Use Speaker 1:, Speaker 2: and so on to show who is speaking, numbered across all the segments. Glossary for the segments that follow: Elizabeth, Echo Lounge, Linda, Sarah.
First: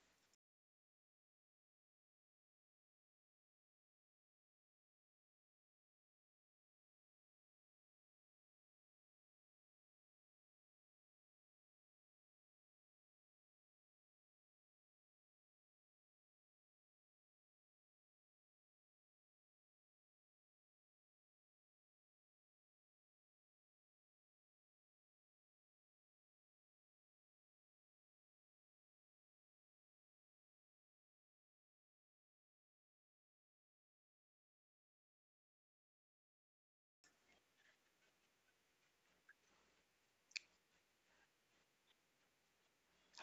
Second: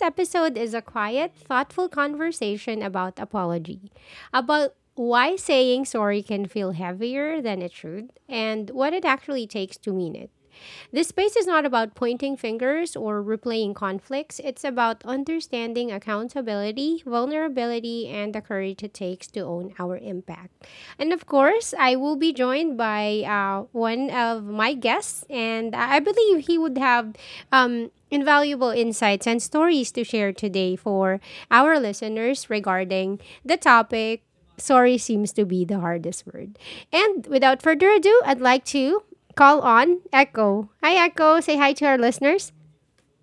Speaker 1: episode is a quiet, thoughtful conversation about apology, about why saying sorry can feel heavier than it should, and what it actually takes to mean it. This space is not about pointing fingers or replaying conflicts. It's about understanding accountability, vulnerability, and the courage it takes to own our impact. And of course, I will be joined by one of my guests, and I believe he would have invaluable insights and stories to share today for our listeners regarding the topic sorry seems to be the hardest word. And without further ado, I'd like to call on Echo. Hi, Echo. Say hi to our listeners.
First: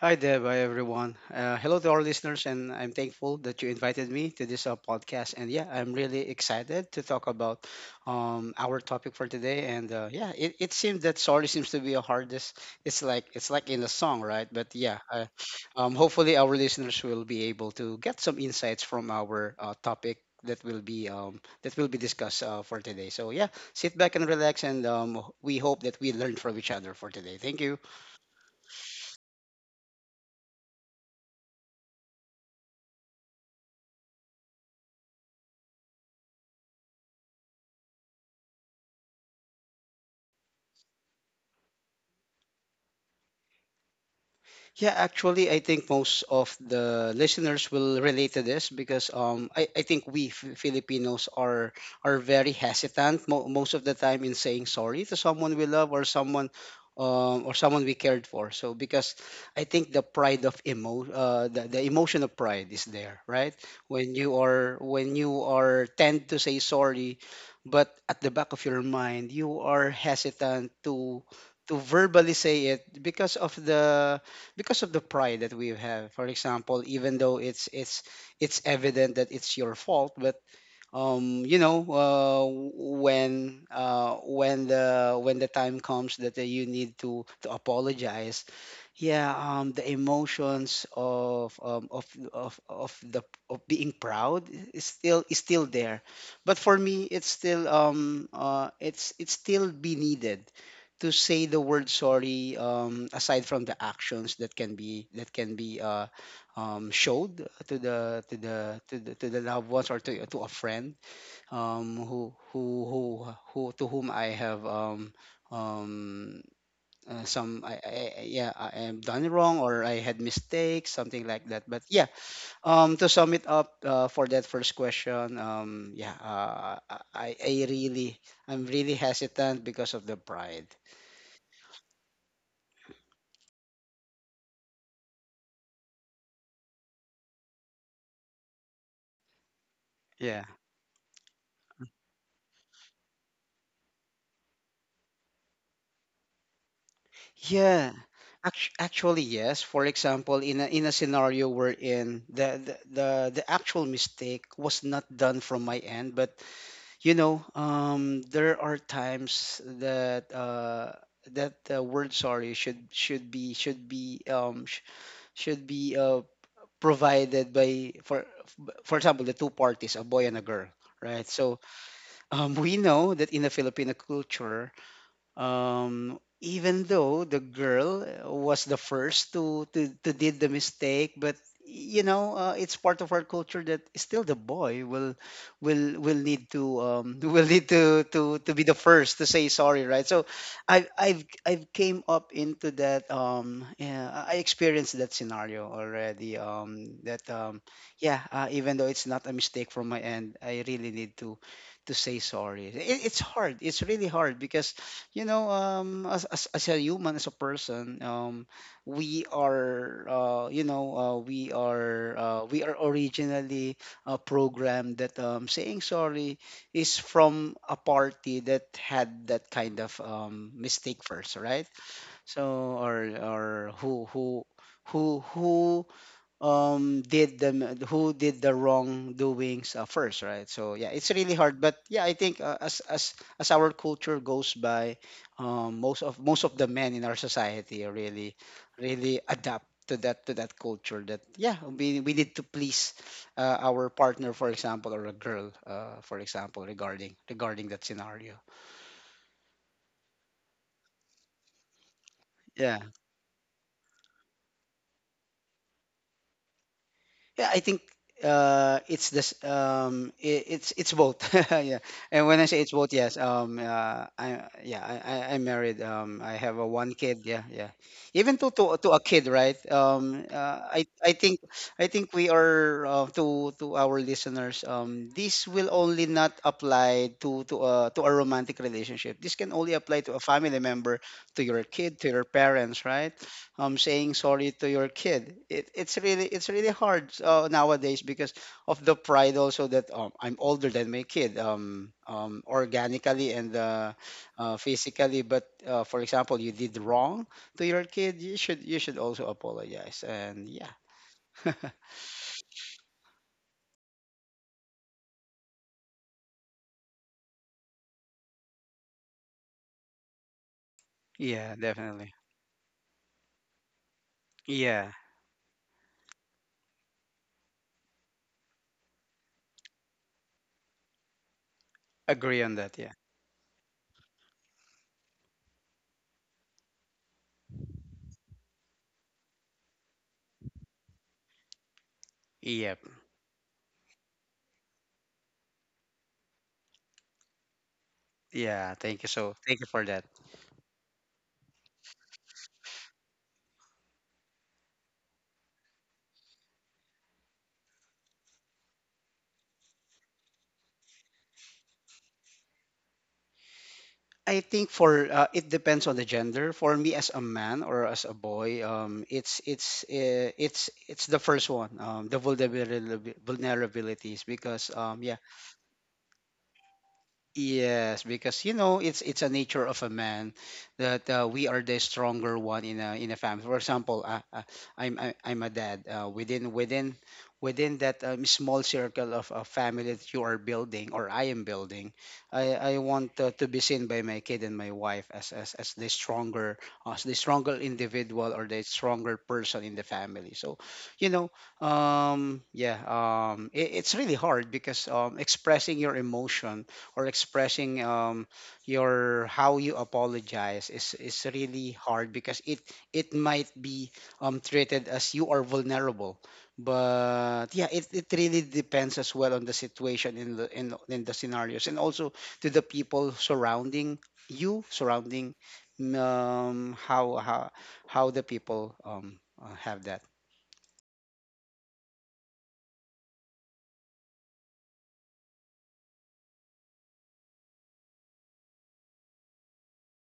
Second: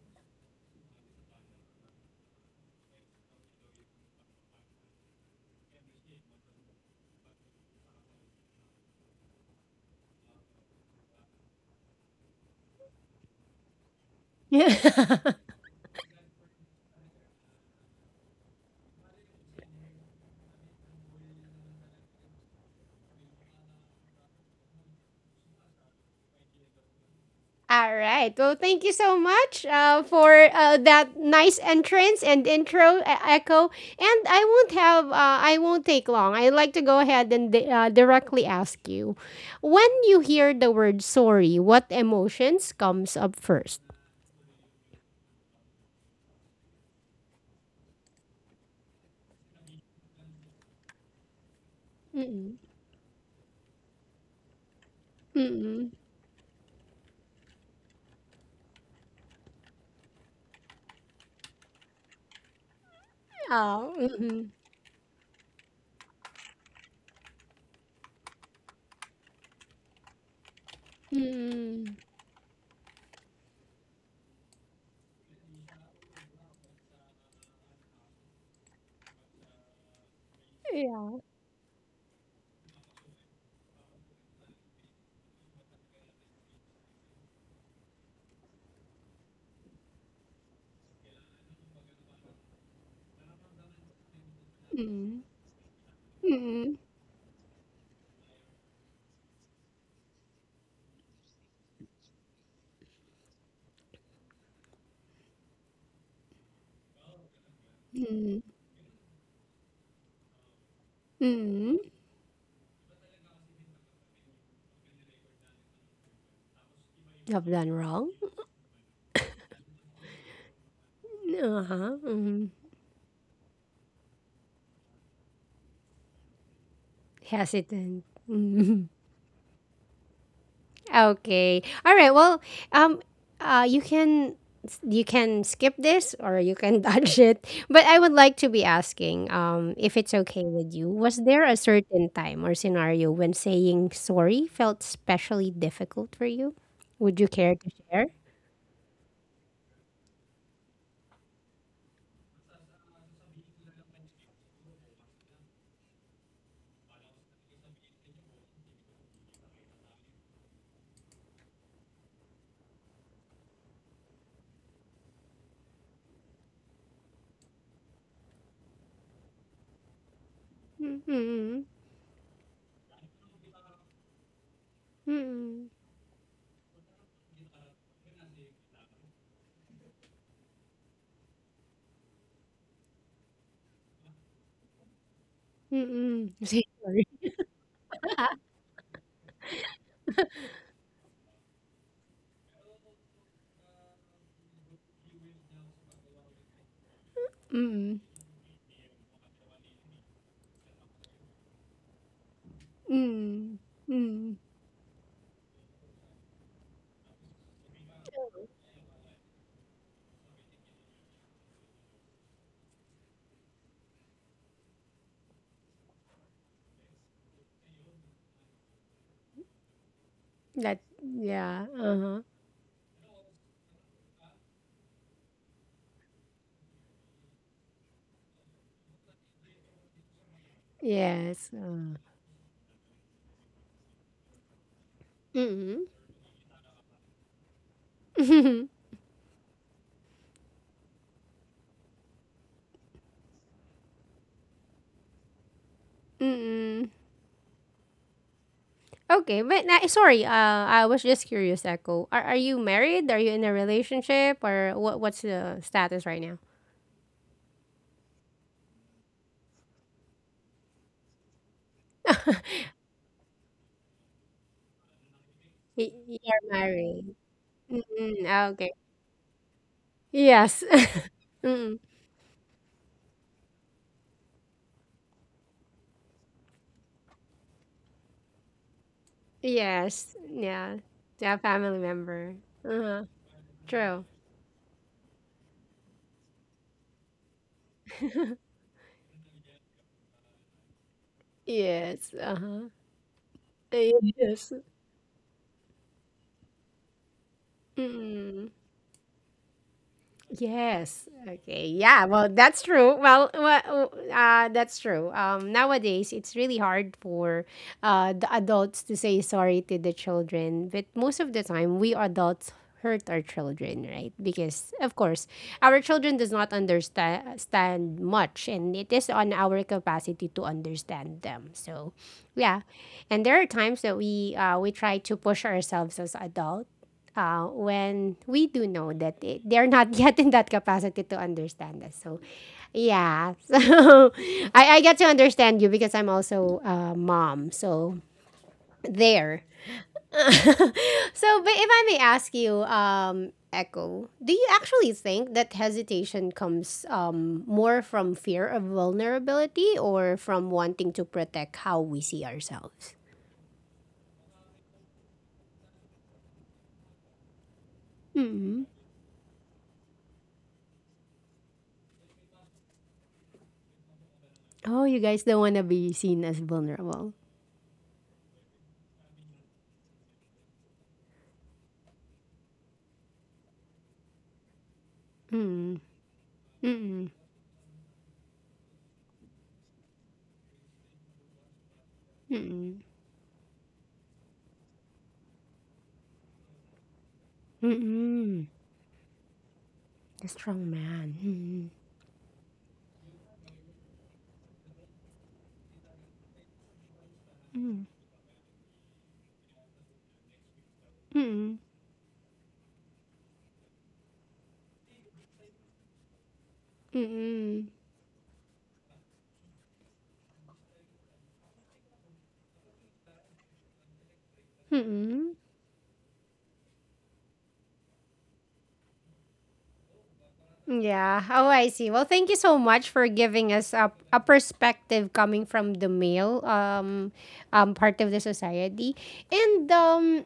Speaker 2: Hi there, hi everyone. Hello to our listeners, and I'm thankful that you invited me to this podcast. And yeah, I'm really excited to talk about our topic for today. And yeah, it seems that sorry seems to be a hardest. It's like in a song, right? But yeah,
Speaker 1: Yeah.
Speaker 2: hopefully our listeners will be able to get some insights from our topic that will be discussed for today. So yeah, sit back and relax, and we hope that we learn from each other for today. Thank you.
Speaker 1: All right. Well, thank you so much for that nice entrance and intro, Echo. And I won't take long. I'd like to go ahead and directly ask you, when you hear the word sorry, what emotions comes up first?
Speaker 2: Yeah, actually, I think most of the listeners will relate to this because I think we Filipinos are very
Speaker 1: Mm-mm.
Speaker 2: hesitant most of the time in saying sorry to someone we love
Speaker 1: Mm-mm.
Speaker 2: or someone we cared for. So because I think the pride of the emotion of pride is there, right?
Speaker 1: Oh,
Speaker 2: When you
Speaker 1: mm-mm.
Speaker 2: are when you are tend to say sorry, but at the back of your mind you are hesitant to
Speaker 1: Mm-mm.
Speaker 2: verbally say it because of the pride that we have, for example, even though it's evident that it's your fault. But um you know uh, when when the time comes that you need to apologize, yeah, the emotions of the of being proud is still
Speaker 1: Mm,
Speaker 2: is still there. But for
Speaker 1: mm,
Speaker 2: me, it's still be needed to say the word sorry, aside from the actions that can be that can be showed to the
Speaker 1: mm,
Speaker 2: to the loved ones or to a friend,
Speaker 1: mm.
Speaker 2: um, who who who who to whom I have um,
Speaker 1: I've
Speaker 2: some
Speaker 1: done wrong.
Speaker 2: I- yeah, I am done wrong or I had mistakes, something like that. But yeah,
Speaker 1: Uh-huh. Mm.
Speaker 2: to sum it up for that first question, yeah, I
Speaker 1: Hesitant.
Speaker 2: really I'm really
Speaker 1: Mm.
Speaker 2: hesitant because of the pride.
Speaker 1: Okay. All right. Well, um, you can skip this, or you can dodge it. But I would like to be asking, if it's
Speaker 2: Yeah.
Speaker 1: okay with you, was there a certain time or scenario when saying sorry felt especially difficult for you? Would you care to
Speaker 2: Yeah.
Speaker 1: share?
Speaker 2: Actually, yes. For example, in in a scenario wherein the actual mistake was not done from my end, but you know, there are times that that the word sorry should be sh should be provided by for example the two parties, a boy and a girl, right? So
Speaker 1: Mm-mm.
Speaker 2: we know that in the Filipino culture,
Speaker 1: Mm-mm.
Speaker 2: even though the girl was the first to to did the mistake, but you know it's part of our culture that still the boy will
Speaker 1: Mm-mm.
Speaker 2: need
Speaker 1: Say
Speaker 2: to will need to be the first to say sorry, right? So I've came up into that, yeah, I experienced that scenario already, that
Speaker 1: sorry.
Speaker 2: yeah, even though it's not a mistake from my end, I really need to say sorry. it, it's hard
Speaker 1: Mm,
Speaker 2: it's really hard
Speaker 1: mm,
Speaker 2: because you know, as a human, as a person, we are we are originally programmed that saying sorry is from a party that had that kind of
Speaker 1: that
Speaker 2: mistake first, right?
Speaker 1: yeah, uh-huh.
Speaker 2: So or who who who who um did the who did the wrongdoings first, right? So yeah, it's really
Speaker 1: Yes.
Speaker 2: hard. But yeah, I think as our culture goes by,
Speaker 1: Mm.
Speaker 2: most of the men in our society are really really adapt to that culture. That yeah, we need to please our partner, for example, or a girl, for example,
Speaker 1: Mm.
Speaker 2: regarding that scenario.
Speaker 1: Okay, but na sorry. I was just curious, Echo. Are you
Speaker 2: Yeah.
Speaker 1: married? Are you in a relationship, or what's the status right now?
Speaker 2: Yeah, I think it's this. I It's both. Yeah, and when I say it's both, yes. I Yeah, I'm married.
Speaker 1: Y- You're
Speaker 2: I have a one
Speaker 1: married.
Speaker 2: kid. Yeah, yeah. Even
Speaker 1: Mm-mm.
Speaker 2: to
Speaker 1: Okay.
Speaker 2: to a kid, right?
Speaker 1: Yes. Mm.
Speaker 2: I think we are to our listeners. This will only not apply to to a romantic relationship. This can only
Speaker 1: Yes.
Speaker 2: apply to a family
Speaker 1: Yeah.
Speaker 2: member,
Speaker 1: Yeah,
Speaker 2: to
Speaker 1: family
Speaker 2: your kid, to
Speaker 1: member.
Speaker 2: your parents,
Speaker 1: Uh-huh.
Speaker 2: right?
Speaker 1: True.
Speaker 2: Saying sorry to your kid, it's really hard nowadays because of the pride also. That I'm older than my kid,
Speaker 1: Yes. Uh-huh.
Speaker 2: organically, and
Speaker 1: Yes.
Speaker 2: physically. But for example, you did wrong to your kid.
Speaker 1: Mm.
Speaker 2: You should also apologize. And yeah,
Speaker 1: Yes. Okay. Yeah. Well, that's true. Well, that's true. Nowadays, it's really hard for the adults to say sorry to the children. But most of the
Speaker 2: yeah,
Speaker 1: time, we
Speaker 2: definitely.
Speaker 1: adults hurt our children, right? Because, of
Speaker 2: Yeah,
Speaker 1: course, our children does not understand much. And it is on our capacity to understand them. So,
Speaker 2: agree on
Speaker 1: yeah.
Speaker 2: that. Yeah.
Speaker 1: And there are times that we try to push ourselves as adults when we do know that they're not yet in that capacity to understand us. So,
Speaker 2: Yep.
Speaker 1: yeah. So, I get to understand you because I'm also a mom. So,
Speaker 2: Yeah. Thank you so.
Speaker 1: there.
Speaker 2: Thank you for that.
Speaker 1: So, but if I may ask you, Echo, do you actually think that hesitation comes more from fear of vulnerability or from wanting to protect how we see ourselves?
Speaker 2: I think for it depends on the gender. For me, as a man or as a boy, it's the first one, the vulnerability vulnerabilities. Because
Speaker 1: Oh, you
Speaker 2: yeah,
Speaker 1: guys don't want to be seen as vulnerable.
Speaker 2: yes, because you know it's a nature of a man that we are the stronger one in a family. For example, I'm a
Speaker 1: Mm.
Speaker 2: dad. Within
Speaker 1: Mm-mm.
Speaker 2: that small circle of a family that you are building or I am building, I
Speaker 1: Mm-mm.
Speaker 2: I want to be seen by my kid and my wife as the stronger,
Speaker 1: Mm-mm.
Speaker 2: individual, or the stronger person in the
Speaker 1: A
Speaker 2: family.
Speaker 1: strong
Speaker 2: So,
Speaker 1: man.
Speaker 2: you know,
Speaker 1: Mm-mm.
Speaker 2: yeah, it's really hard because expressing your emotion or expressing your how you apologize is
Speaker 1: Mm-mm.
Speaker 2: really hard because it might be treated as you are vulnerable.
Speaker 1: Mm-mm.
Speaker 2: But yeah, it really depends as well on the situation in the in the scenarios, and also to the people surrounding you,
Speaker 1: Mm-mm.
Speaker 2: surrounding um, how how how the people have that.
Speaker 1: Yeah. Oh, I see. Well, thank you so much for giving us a perspective coming from the male part of the society. And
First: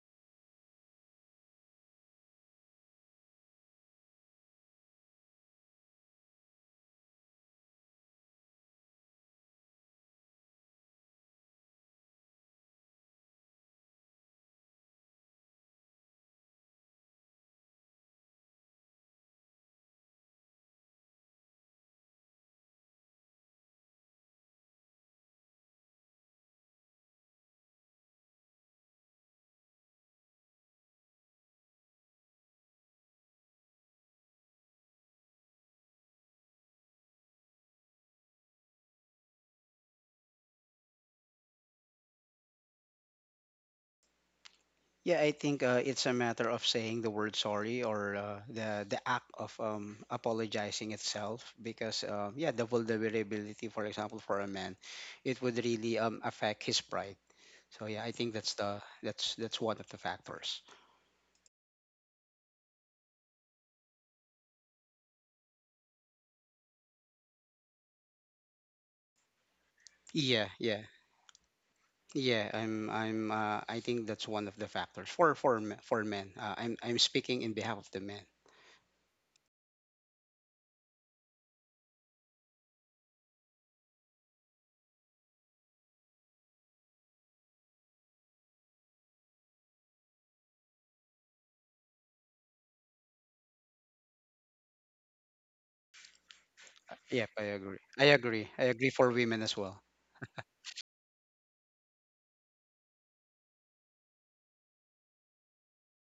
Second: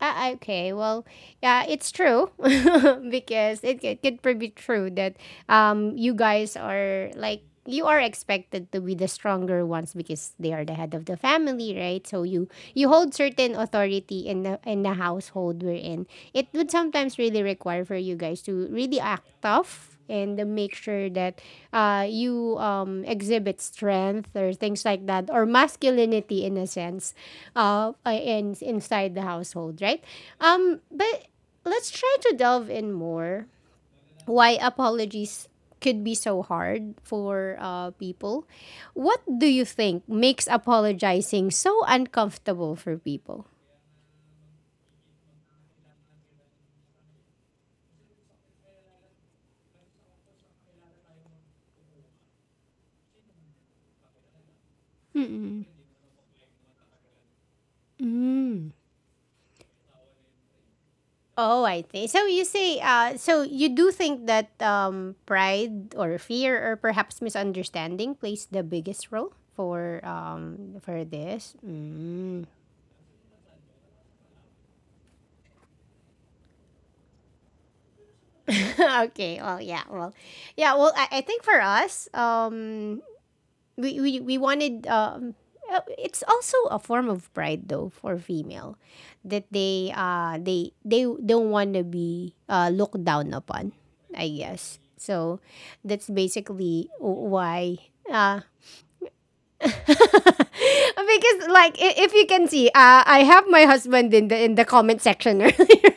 Speaker 1: Ah, okay. Well, yeah, it's true because it could be true that um you guys are like you are expected to be the stronger ones because they are the head of the family, right? So you hold certain authority in the household we're in. It would sometimes really require for you guys to really act tough and make sure that you exhibit strength or things like that, or masculinity in a sense, inside the household, right. But let's try to delve in more why apologies could be so hard for people. What do you think makes apologizing so uncomfortable for people?
Speaker 2: Yeah, I think it's a matter of saying the word sorry or the act of apologizing itself. Because yeah, the vulnerability, for example, for a man, it would
Speaker 1: Mm-mm.
Speaker 2: really affect his pride. So yeah, I think that's
Speaker 1: Mm.
Speaker 2: the that's one of the factors.
Speaker 1: Oh, I think. So you do think that pride or fear, or perhaps misunderstanding, plays the biggest role for
Speaker 2: Yeah, yeah,
Speaker 1: um for this.
Speaker 2: yeah.
Speaker 1: Mm.
Speaker 2: I think that's one of the factors for for men. I'm speaking in behalf of the men.
Speaker 1: Okay. Well, yeah. Well, yeah. Well, I think for us, we wanted it's also a form of pride though for female, that they don't want to be looked down upon, I guess. So that's basically
Speaker 2: Yep, I agree.
Speaker 1: why.
Speaker 2: I agree.
Speaker 1: uh
Speaker 2: I agree for women as well.
Speaker 1: because like, if you can see, I have my husband in the comment section earlier,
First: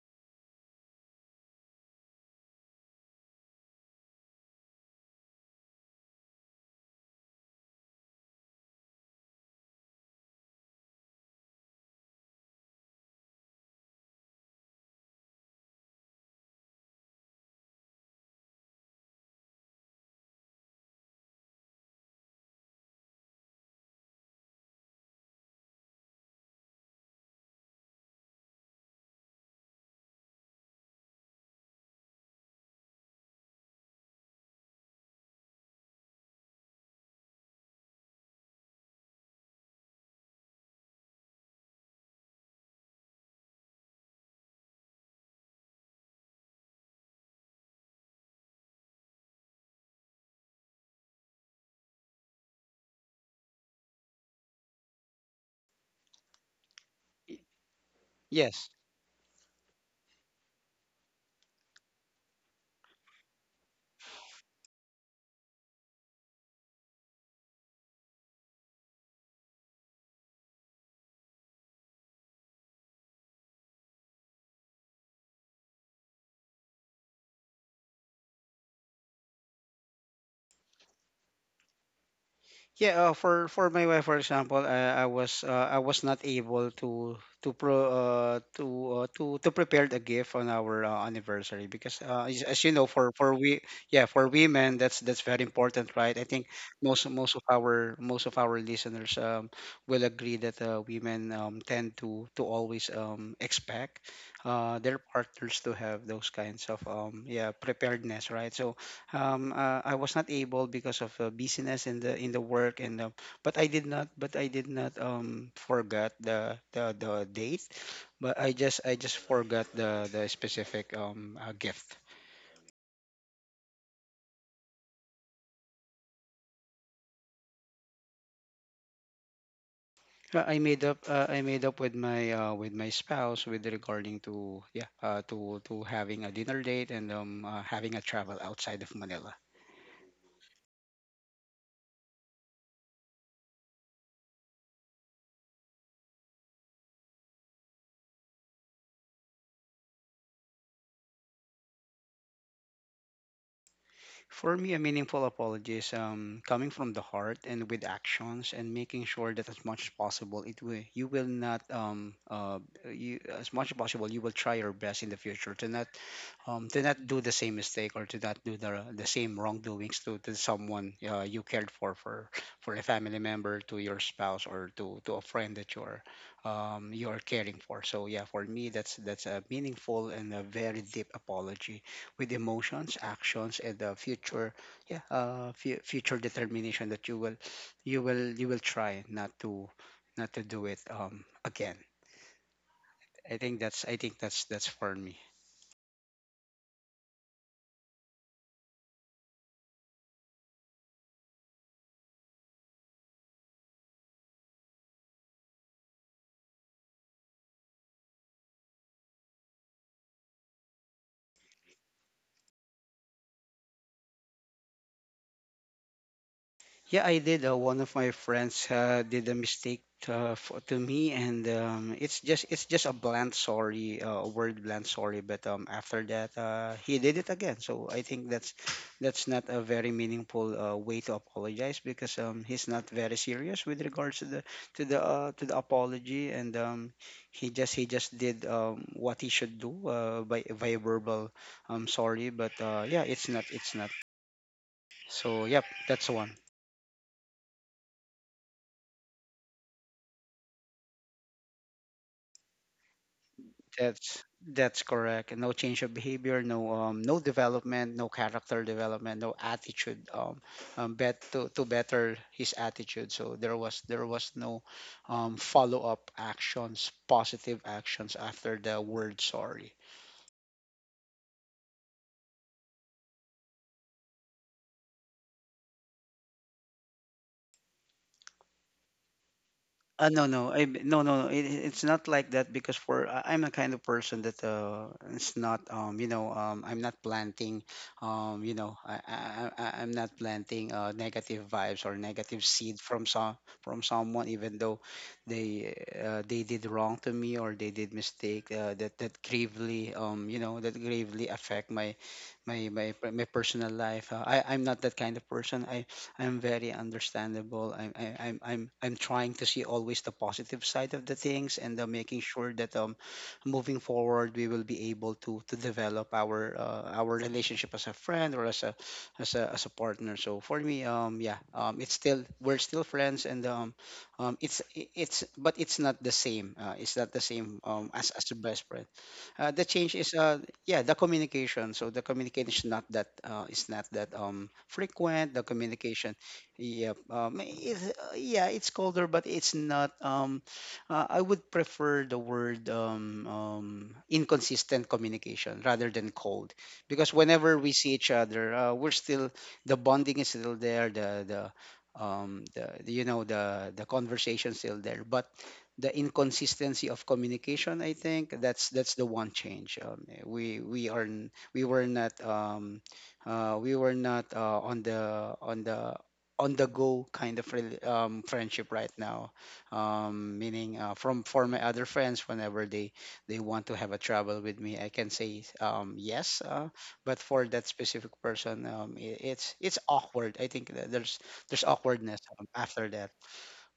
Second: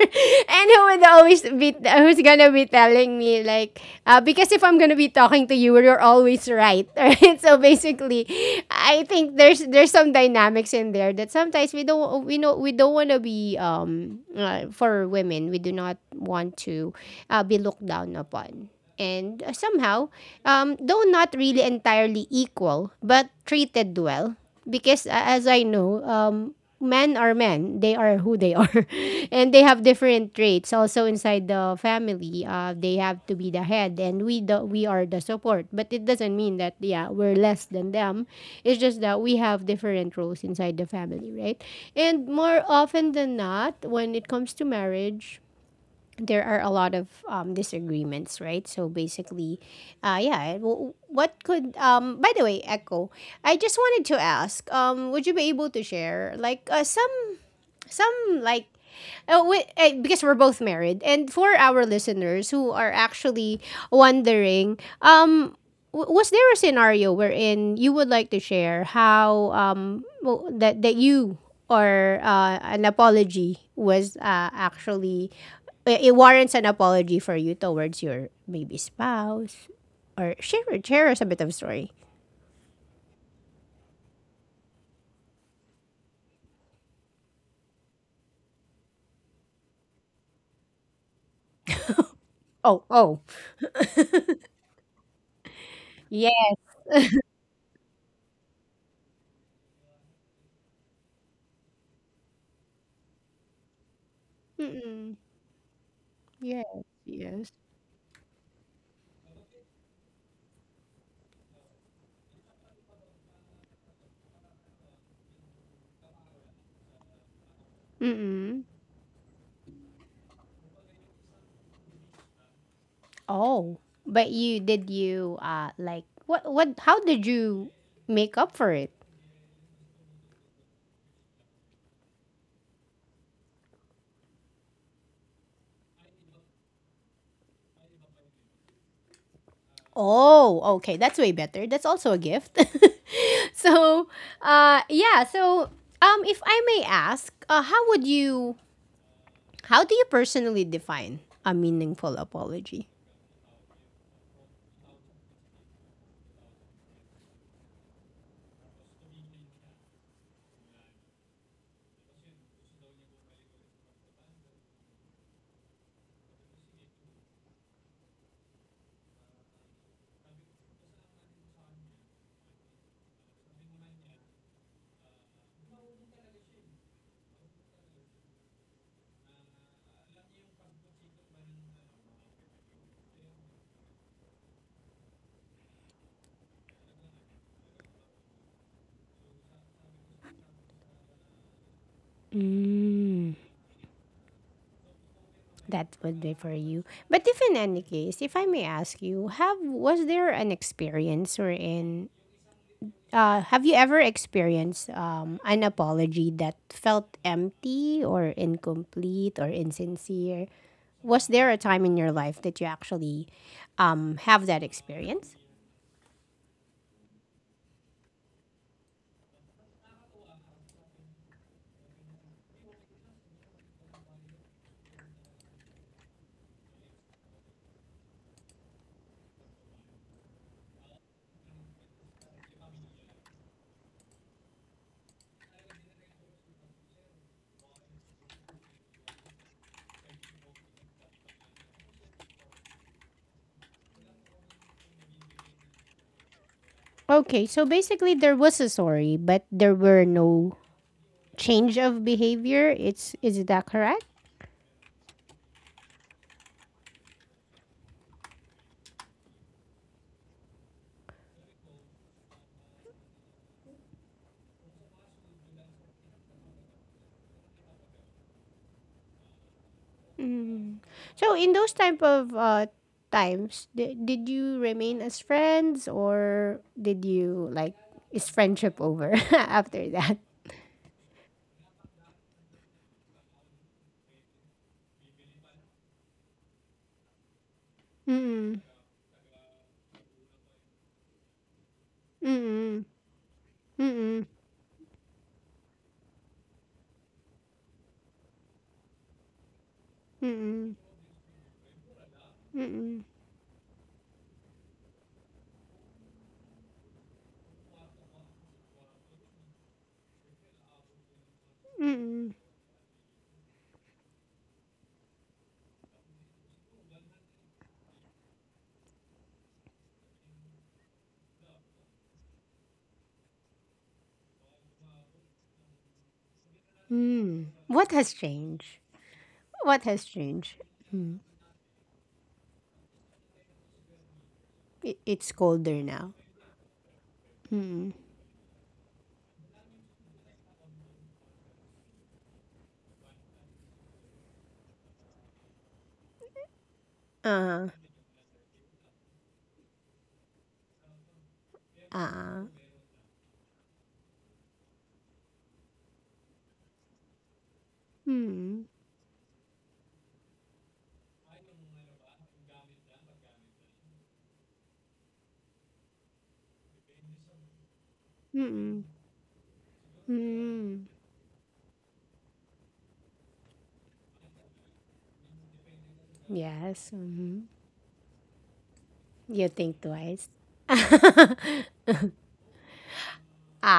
Speaker 1: and who's gonna be telling me like, because if I'm gonna be talking to you, you're always right, right? So basically, I think there's some dynamics in there that sometimes we don't, we know we don't want to be for women we do not want to be looked down upon, and somehow, though not really entirely equal, but treated well. Because as I know, men are men; they are who they are, and they have different traits. Also inside the family, they have to be the head, and we are the support. But it doesn't mean that, yeah, we're less than them. It's just that we have different roles inside the family, right? And more often than not, when it comes to marriage, there are a lot of disagreements, right? So basically, yeah. w- What could um? By the way, Echo, I just wanted to ask, would you be able to share like some like
Speaker 2: Yes,
Speaker 1: we, eh, because we're both married, and for our listeners who are actually wondering, was there a scenario wherein you would like to share how w- that that you or an apology was it warrants an apology for you towards your maybe spouse, or share us a bit of story.
Speaker 2: yeah, for my wife, for example, I was not able to pro to prepare the gift on our anniversary. Because as you know,
Speaker 1: Oh,
Speaker 2: for
Speaker 1: oh.
Speaker 2: for we, yeah, for women, that's very important, right? I think
Speaker 1: Yes.
Speaker 2: most most of our listeners will agree that women tend to always expect their
Speaker 1: Mm-mm.
Speaker 2: partners to have those kinds
Speaker 1: Yes,
Speaker 2: of yeah,
Speaker 1: yes.
Speaker 2: preparedness, right? So I was not able because of busyness in the work, and but I did not forgot the date, but
Speaker 1: Mm-mm.
Speaker 2: I just forgot the specific gift.
Speaker 1: Oh, but you did you like, what how did you make up for it?
Speaker 2: I made up with my spouse, with regarding to yeah to having a dinner date, and having a travel outside of Manila.
Speaker 1: Oh, okay, that's way better. That's also a gift. So, uh yeah, so if I may ask, how do you personally define a meaningful apology?
Speaker 2: For me, a meaningful apology is coming from the heart and with actions, and making sure that as much as possible, it will you will not you as much as possible you will try your best in the future to not do the same mistake, or to not do the same wrongdoings to someone you cared for. For a family member, to your spouse, or to a friend that you're caring for. So yeah, for me, that's a meaningful and a very deep apology with emotions, actions, and the future. Yeah, future determination that you will try not to, not to do it again.
Speaker 1: Mm,
Speaker 2: I think that's for me.
Speaker 1: that would be for you. But if in any case, if I may ask you, have was there an experience wherein have you ever experienced an apology that felt empty or incomplete or insincere? Was there a time in your life that you actually have that experience?
Speaker 2: Yeah, I did. One of my friends did a mistake to me, and it's just a bland sorry, a word bland sorry. But after that, he did it again. So I think that's not a very meaningful way to apologize, because he's not very serious with regards to the to the apology. And he just did what he should do by verbal sorry. But yeah, it's not it's not. So yep, that's the one.
Speaker 1: Okay, so basically there was a sorry, but there were no change of behavior. It's Is that correct?
Speaker 2: That's correct. No change of behavior, no no development, no character development, no attitude. To better his attitude. So there was no follow up actions, positive actions after the word sorry.
Speaker 1: Mm. So in those type of times, did you remain as friends, or did you like is friendship over after that?
Speaker 2: No, no, no. It's not like that because I'm a kind of person that, it's not, I'm not planting, um you
Speaker 1: Mm-mm.
Speaker 2: know I I I'm not planting negative vibes or negative seed
Speaker 1: Mm-mm.
Speaker 2: from some from
Speaker 1: Mm-mm.
Speaker 2: someone, even though they, they did wrong to me, or they did mistake, that gravely,
Speaker 1: Mm-mm.
Speaker 2: that gravely affect
Speaker 1: Mm-mm.
Speaker 2: my personal life. I'm not that kind of person. I'm very understandable. I'm I, I'm trying to see always the positive side of the things, and, making
Speaker 1: Mm-mm.
Speaker 2: sure that, moving forward, we will be able to develop our, our relationship as a friend or as a partner. So for me, yeah, it's still we're still friends, and, it's, but it's not the same. It's not the
Speaker 1: Mm.
Speaker 2: same,
Speaker 1: What has
Speaker 2: as a best
Speaker 1: changed?
Speaker 2: friend. The
Speaker 1: What
Speaker 2: change
Speaker 1: has
Speaker 2: is,
Speaker 1: changed?
Speaker 2: yeah, the communication. So the communication is not that, is not that,
Speaker 1: It's
Speaker 2: frequent. The
Speaker 1: colder now.
Speaker 2: communication, yeah, yeah, it's colder, but it's not, I would prefer the word, inconsistent communication, rather than cold, because
Speaker 1: Uh,
Speaker 2: whenever we see each other, we're still the bonding is still there.
Speaker 1: uh.
Speaker 2: The conversation still there, but the inconsistency of communication. I think
Speaker 1: Mm.
Speaker 2: that's the one change, we were not, on the on the on the go kind of friendship
Speaker 1: Mm-mm.
Speaker 2: right now, meaning,
Speaker 1: Mm.
Speaker 2: from for my other friends, whenever they want to have a travel with me, I can say, yes,
Speaker 1: Yes.
Speaker 2: but
Speaker 1: Mm-hmm.
Speaker 2: for that specific person, I
Speaker 1: You think
Speaker 2: it's
Speaker 1: twice.
Speaker 2: awkward. I think that
Speaker 1: Ah,
Speaker 2: there's awkwardness, after that,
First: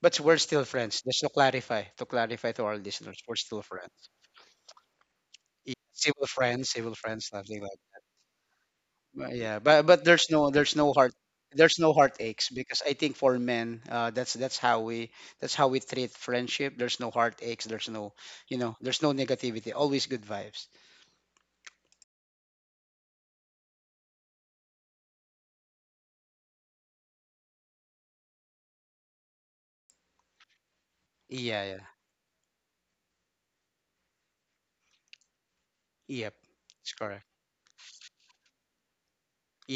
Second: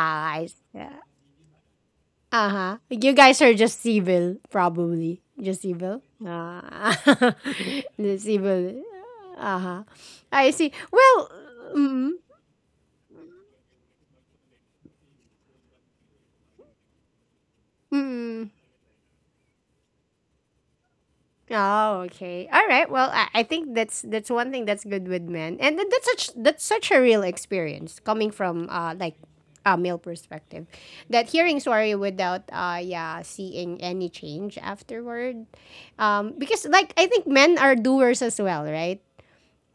Speaker 2: but we're still
Speaker 1: see.
Speaker 2: friends. Just to clarify to
Speaker 1: Uh-huh.
Speaker 2: our
Speaker 1: You
Speaker 2: listeners, we're
Speaker 1: guys are
Speaker 2: still
Speaker 1: just
Speaker 2: friends.
Speaker 1: civil, probably. Just
Speaker 2: Yeah.
Speaker 1: civil.
Speaker 2: Civil
Speaker 1: Ah.
Speaker 2: friends, something like,
Speaker 1: Just civil.
Speaker 2: but yeah.
Speaker 1: Uh-huh.
Speaker 2: But
Speaker 1: I see. Well,
Speaker 2: there's no
Speaker 1: mm.
Speaker 2: heartaches, because I think for men, that's how we treat friendship. There's no heartaches. There's no
Speaker 1: Mm.
Speaker 2: there's no negativity. Always good vibes.
Speaker 1: Oh, okay. All right. Well, I think that's one thing that's good with men, and that's such a real experience coming from like a male perspective, that hearing
Speaker 2: Yeah, yeah,
Speaker 1: sorry without seeing any change afterward,
Speaker 2: yep,
Speaker 1: because
Speaker 2: it's
Speaker 1: like, I
Speaker 2: correct.
Speaker 1: think men are doers as well, right?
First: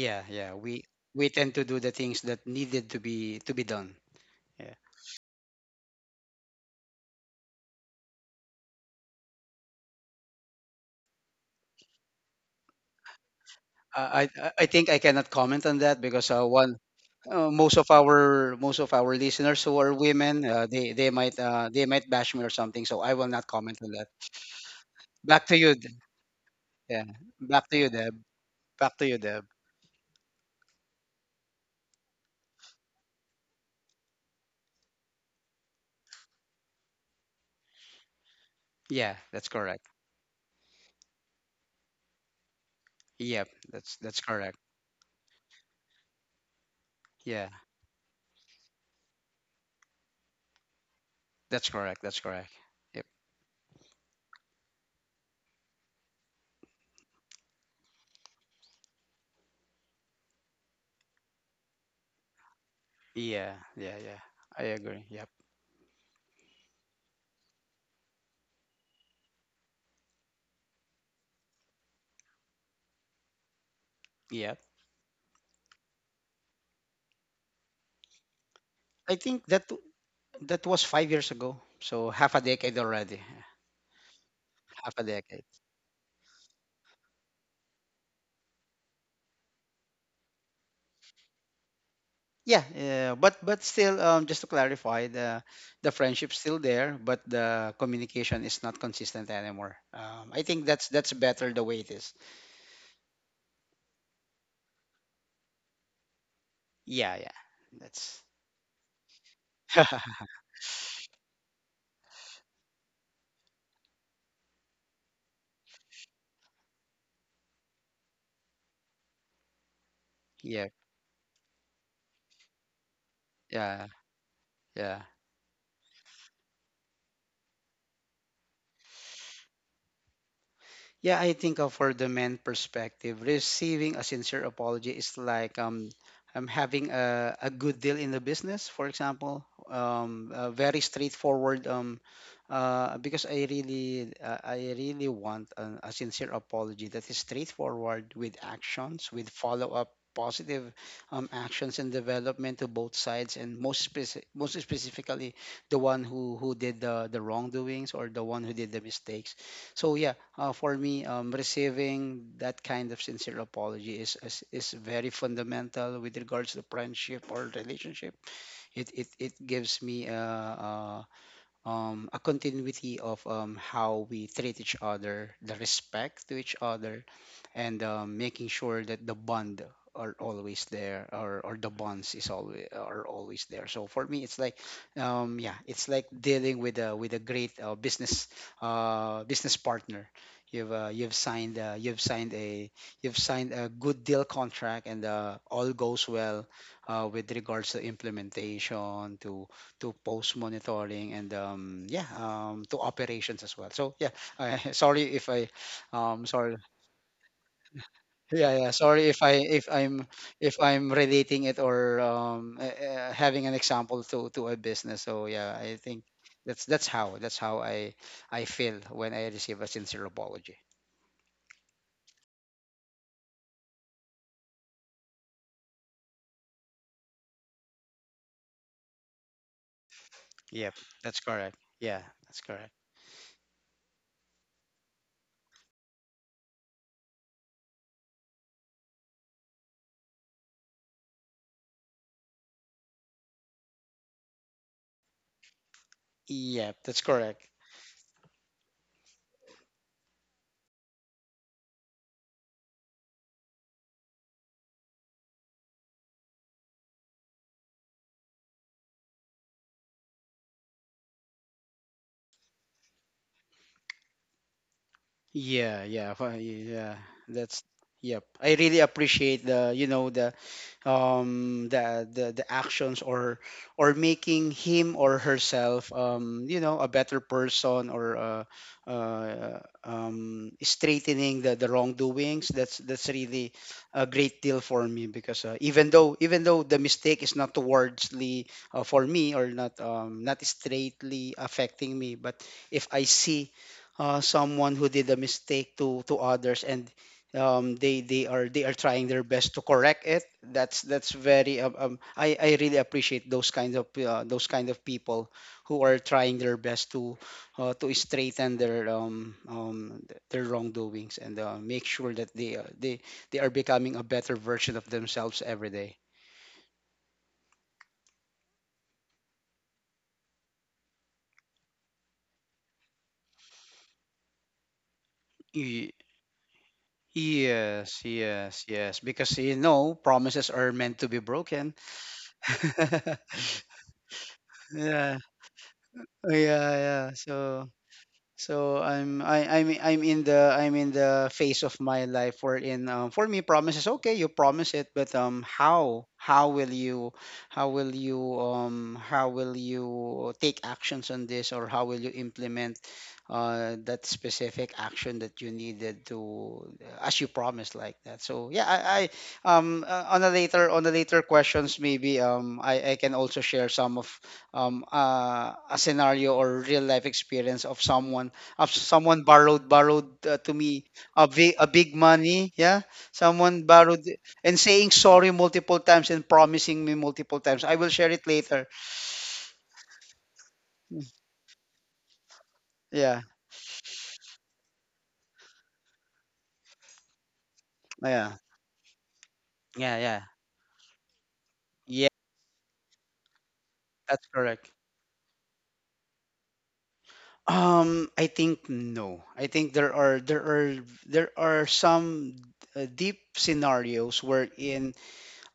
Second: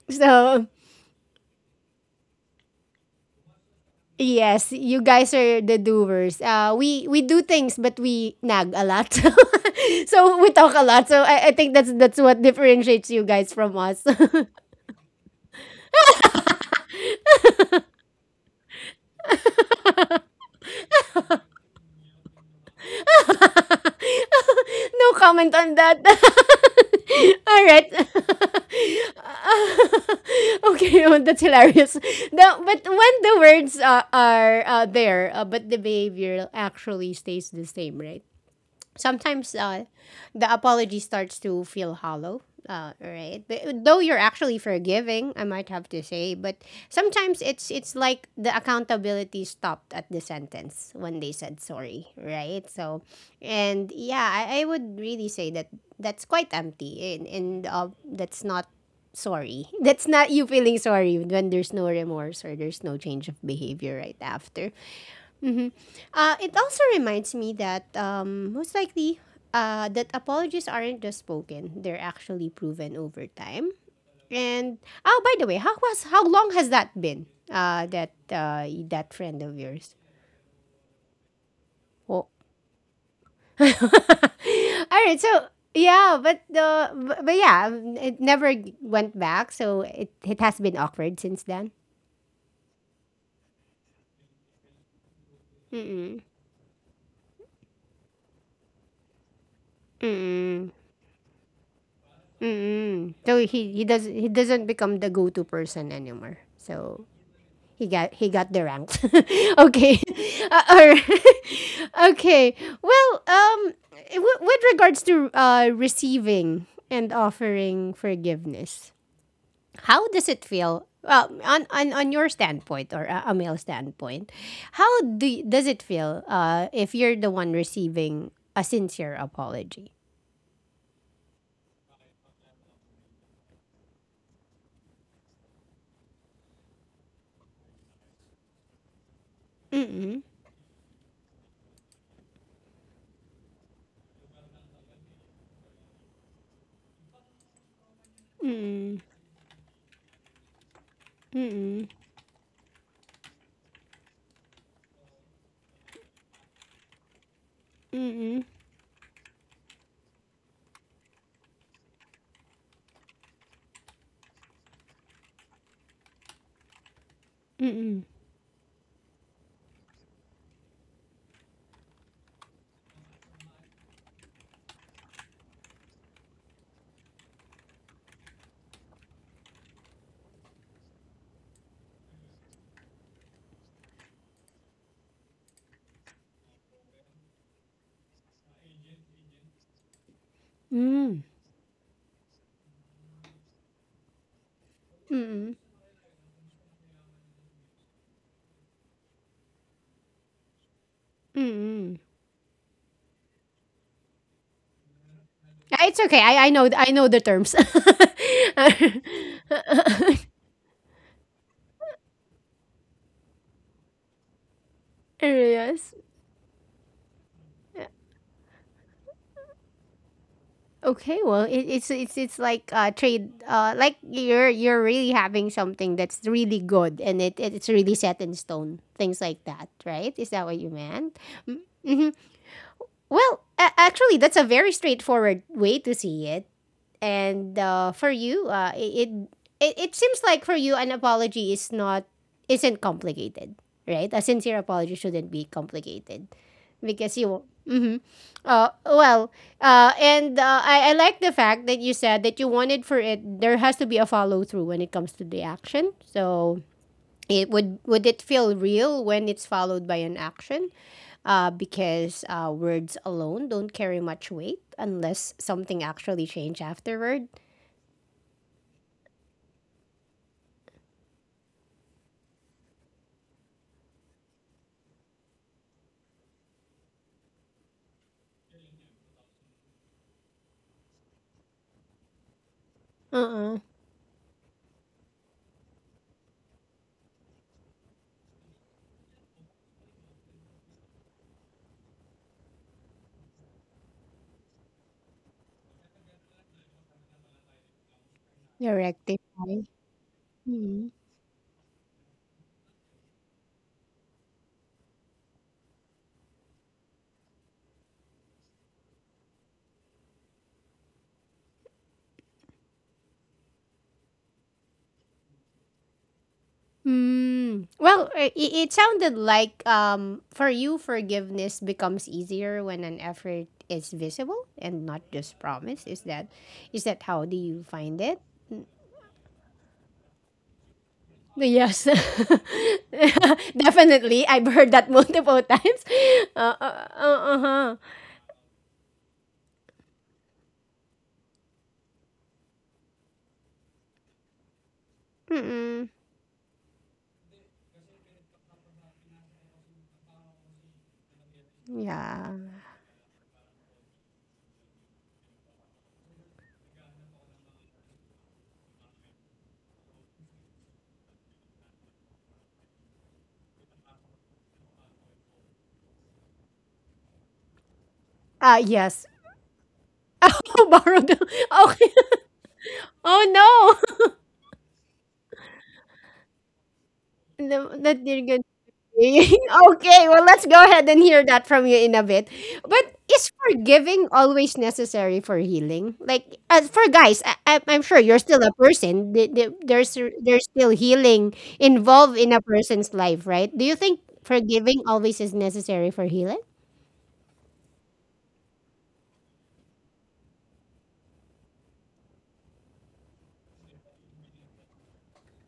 Speaker 2: Yeah, yeah.
Speaker 1: So
Speaker 2: We tend to do the things that needed to be done.
Speaker 1: yes,
Speaker 2: Yeah.
Speaker 1: you guys are the doers. We do things, but we nag a lot. So we talk a lot. So I think that's what differentiates you guys from us.
Speaker 2: I think I cannot comment on that, because, one most of our listeners who are women, they might, they might bash me or something. So I will not comment on that.
Speaker 1: No
Speaker 2: Back
Speaker 1: comment
Speaker 2: to
Speaker 1: on
Speaker 2: you.
Speaker 1: that.
Speaker 2: Yeah. Back to
Speaker 1: Alright.
Speaker 2: you, Deb. Back to you, Deb.
Speaker 1: Okay, oh, that's hilarious. But when the words are there, but the behavior actually stays the same, right?
Speaker 2: Yeah, that's
Speaker 1: Sometimes
Speaker 2: correct.
Speaker 1: the apology starts to feel hollow. Right,
Speaker 2: Yep,
Speaker 1: but though you're
Speaker 2: that's correct.
Speaker 1: actually forgiving, I might have to say, but sometimes
Speaker 2: Yeah,
Speaker 1: it's like the accountability stopped at the sentence when they said
Speaker 2: that's correct.
Speaker 1: sorry,
Speaker 2: That's correct.
Speaker 1: right? So,
Speaker 2: Yep.
Speaker 1: and yeah, I would really say that that's quite empty, and that's not sorry. That's not you feeling sorry when there's no remorse, or there's no change of
Speaker 2: Yeah, yeah,
Speaker 1: behavior right
Speaker 2: yeah. I
Speaker 1: after.
Speaker 2: agree. Yep.
Speaker 1: It also reminds me that, most likely that apologies aren't just spoken; they're actually proven over time.
Speaker 2: Yep.
Speaker 1: And oh, by the way, how long has that been? That
Speaker 2: I
Speaker 1: friend
Speaker 2: think
Speaker 1: of yours.
Speaker 2: that was 5 years ago. So
Speaker 1: Oh,
Speaker 2: half a decade already.
Speaker 1: all
Speaker 2: Half a
Speaker 1: right.
Speaker 2: decade.
Speaker 1: So yeah, but the but yeah, it never went back. So it has been awkward since then.
Speaker 2: Yeah, yeah, yeah. But still, just to clarify, the
Speaker 1: Mm-mm.
Speaker 2: friendship's still there, but the communication is not consistent anymore. I think
Speaker 1: Mm-mm.
Speaker 2: that's better the way it is.
Speaker 1: Mm-mm. So he doesn't become the go-to person anymore. So
Speaker 2: Yeah, yeah,
Speaker 1: he got
Speaker 2: that's
Speaker 1: he got the ranks. Okay, all right. Okay. Well, with regards to receiving and offering forgiveness, how does it
Speaker 2: yeah,
Speaker 1: feel? Well, on, your standpoint, or a male
Speaker 2: yeah,
Speaker 1: standpoint,
Speaker 2: yeah.
Speaker 1: does it feel if you're the one receiving a sincere apology?
Speaker 2: Yeah, I think, for the men perspective, receiving a sincere apology is like, having a good deal in the business, for example.
Speaker 1: Mm-mm,
Speaker 2: Very straightforward. Because I really, want a sincere apology that is straightforward, with actions, with follow-up positive, actions and development to both sides, and most specifically, the one who did the wrongdoings, or the one
Speaker 1: mm-mm,
Speaker 2: who did the mistakes. So yeah, for me, receiving that kind of sincere apology is very fundamental with regards to friendship or
Speaker 1: mm-mm, mm,
Speaker 2: relationship. It gives me a, a continuity of, how we treat each other, the respect to each other, and, making sure that the bond are always there, or the bonds is always are always there. So for me, it's like, yeah, it's like dealing with a, great, business, business partner. you've uh, you've
Speaker 1: mm-mm,
Speaker 2: signed uh, you've signed a you've signed a good deal contract, and,
Speaker 1: mm, mm,
Speaker 2: all goes well, with regards to implementation, to post monitoring, and,
Speaker 1: mm.
Speaker 2: yeah, to operations as well. So yeah, sorry if, I
Speaker 1: Ah, it's okay. I I
Speaker 2: sorry.
Speaker 1: know I know the terms.
Speaker 2: Yeah, yeah, sorry if, I if I'm relating it, or, having an example to a business. So yeah, I
Speaker 1: Yes.
Speaker 2: think that's how I feel when I receive a sincere apology.
Speaker 1: Okay. Well, it, it's like trade, like you're really having something that's really good, and it's really set in stone. Things like that, right? Is that what you
Speaker 2: Yep,
Speaker 1: meant?
Speaker 2: that's correct. Yeah,
Speaker 1: Mm-hmm.
Speaker 2: that's correct.
Speaker 1: Well, actually, that's a very straightforward way to see it. And for you, it seems like for you an apology is not isn't complicated, right? A sincere apology shouldn't be complicated
Speaker 2: Yep, that's
Speaker 1: because you.
Speaker 2: correct.
Speaker 1: Mm-hmm. Well, and I like the fact that you said that you wanted for it. There has to be a follow through when it comes to the action. So it would it feel real when it's followed by an action? Because words alone don't carry much weight unless something
Speaker 2: Yeah, yeah,
Speaker 1: actually change
Speaker 2: yeah.
Speaker 1: afterward.
Speaker 2: That's Yep. I really appreciate, the the actions, or making him or herself, a better person, or, straightening the wrongdoings. That's
Speaker 1: Uh
Speaker 2: really
Speaker 1: uh,
Speaker 2: a great deal for me, because, even though the mistake is not towardsly, for me, or not, not straightly affecting me, but if I see, someone who did a mistake to others, and, they are trying their
Speaker 1: na-rectify.
Speaker 2: best to correct it. That's
Speaker 1: Mm.
Speaker 2: very, I really appreciate those kinds of, those kind of people who are trying their best, to straighten their, their wrongdoings, and, make sure that they, they are becoming a better version of themselves every day.
Speaker 1: Hmm, well, I it sounded like, for you, forgiveness becomes easier when an effort is visible and not just promise.
Speaker 2: Ye-
Speaker 1: Is that how do you find
Speaker 2: yes,
Speaker 1: it?
Speaker 2: yes, yes, because, you know, promises are meant to be broken.
Speaker 1: Yes. Definitely, I've heard that
Speaker 2: Yeah.
Speaker 1: multiple times.
Speaker 2: Oh, yeah, yeah.
Speaker 1: Uh-huh.
Speaker 2: So, I'm in the phase of my life wherein, for me, promises, okay, you promise it, but,
Speaker 1: Mm-mm.
Speaker 2: how will you, how will you take actions on this, or how will you
Speaker 1: Yeah.
Speaker 2: implement, that specific action that you needed to, as you promised, like that. So yeah, I, on the later questions maybe, I can also share some of, a scenario or real life experience of someone,
Speaker 1: Ah, yes.
Speaker 2: borrowed, to
Speaker 1: Oh,
Speaker 2: me,
Speaker 1: borrowed.
Speaker 2: a big,
Speaker 1: Okay.
Speaker 2: money, yeah. Someone
Speaker 1: Oh,
Speaker 2: borrowed
Speaker 1: no.
Speaker 2: and saying sorry multiple times, and promising me multiple times. I
Speaker 1: No,
Speaker 2: will
Speaker 1: that
Speaker 2: share it
Speaker 1: you're
Speaker 2: later.
Speaker 1: okay, well, let's go ahead and hear that from you in a bit. But
Speaker 2: Yeah,
Speaker 1: is forgiving always necessary for healing? Like, as for guys, I'm sure you're
Speaker 2: yeah,
Speaker 1: still a person. The- the-
Speaker 2: yeah,
Speaker 1: There's
Speaker 2: yeah,
Speaker 1: there's still healing
Speaker 2: yeah,
Speaker 1: involved in a person's life, right? Do you think
Speaker 2: that's correct.
Speaker 1: forgiving always is necessary for healing?
Speaker 2: I think no, I think there are, some, deep scenarios wherein,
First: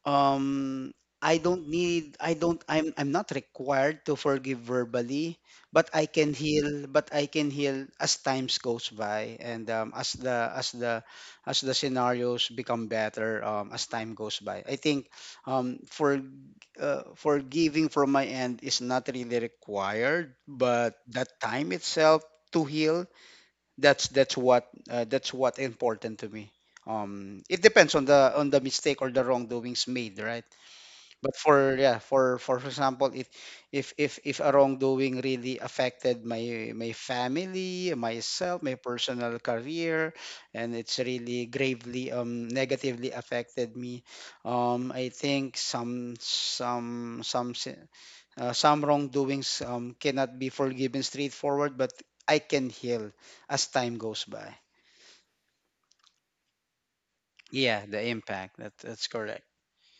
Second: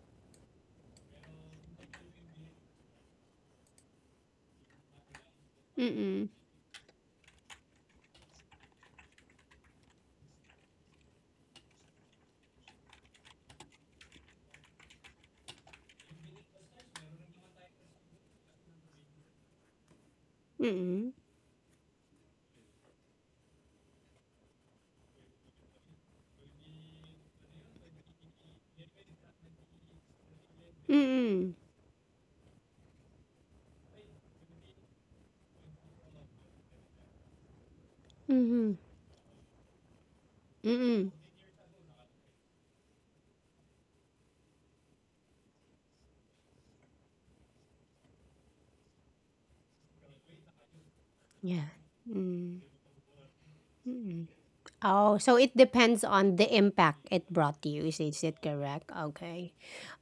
Speaker 2: um I don't need I don't I'm not required to forgive verbally, but I
Speaker 1: Mm,
Speaker 2: can heal But I can heal as times goes by, and, as the scenarios become better, as time goes by. I think, um, for forgiving from my end is not really required, but
Speaker 1: mm,
Speaker 2: that time itself to heal, that's what, that's what important to me. It depends on the mistake or the wrongdoings made, right?
Speaker 1: mm, mm,
Speaker 2: But
Speaker 1: mm,
Speaker 2: for, yeah, for example, if a wrongdoing really affected my, family, myself,
Speaker 1: mm,
Speaker 2: my personal career,
Speaker 1: mm,
Speaker 2: and it's
Speaker 1: mm,
Speaker 2: really gravely, negatively affected me. I think some wrongdoings, cannot be forgiven
Speaker 1: yeah.
Speaker 2: straightforward, but I
Speaker 1: Mm-mm.
Speaker 2: can heal as time goes by.
Speaker 1: Oh, so it depends on the impact it brought you.
Speaker 2: Yeah,
Speaker 1: Is
Speaker 2: the
Speaker 1: is it
Speaker 2: impact.
Speaker 1: correct?
Speaker 2: That's correct.
Speaker 1: Okay,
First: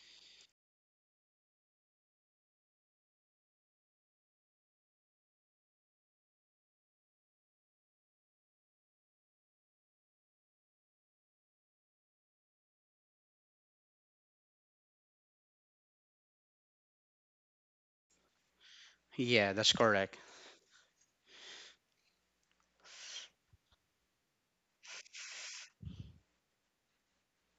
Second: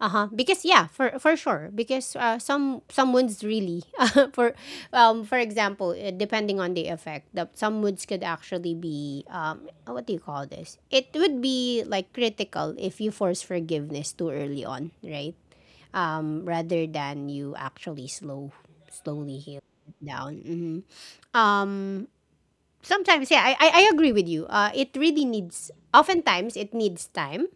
Speaker 1: uh huh. Because yeah, for sure. Because some wounds really for for example, depending on the effect, that some wounds could actually be, what do you call this? It would be like critical if you force forgiveness too early on, right? Rather than you actually slowly
Speaker 2: Yeah,
Speaker 1: heal
Speaker 2: that's
Speaker 1: it
Speaker 2: correct.
Speaker 1: down. Hmm. Um, Sometimes, yeah, I agree with you, it really needs, oftentimes it needs time,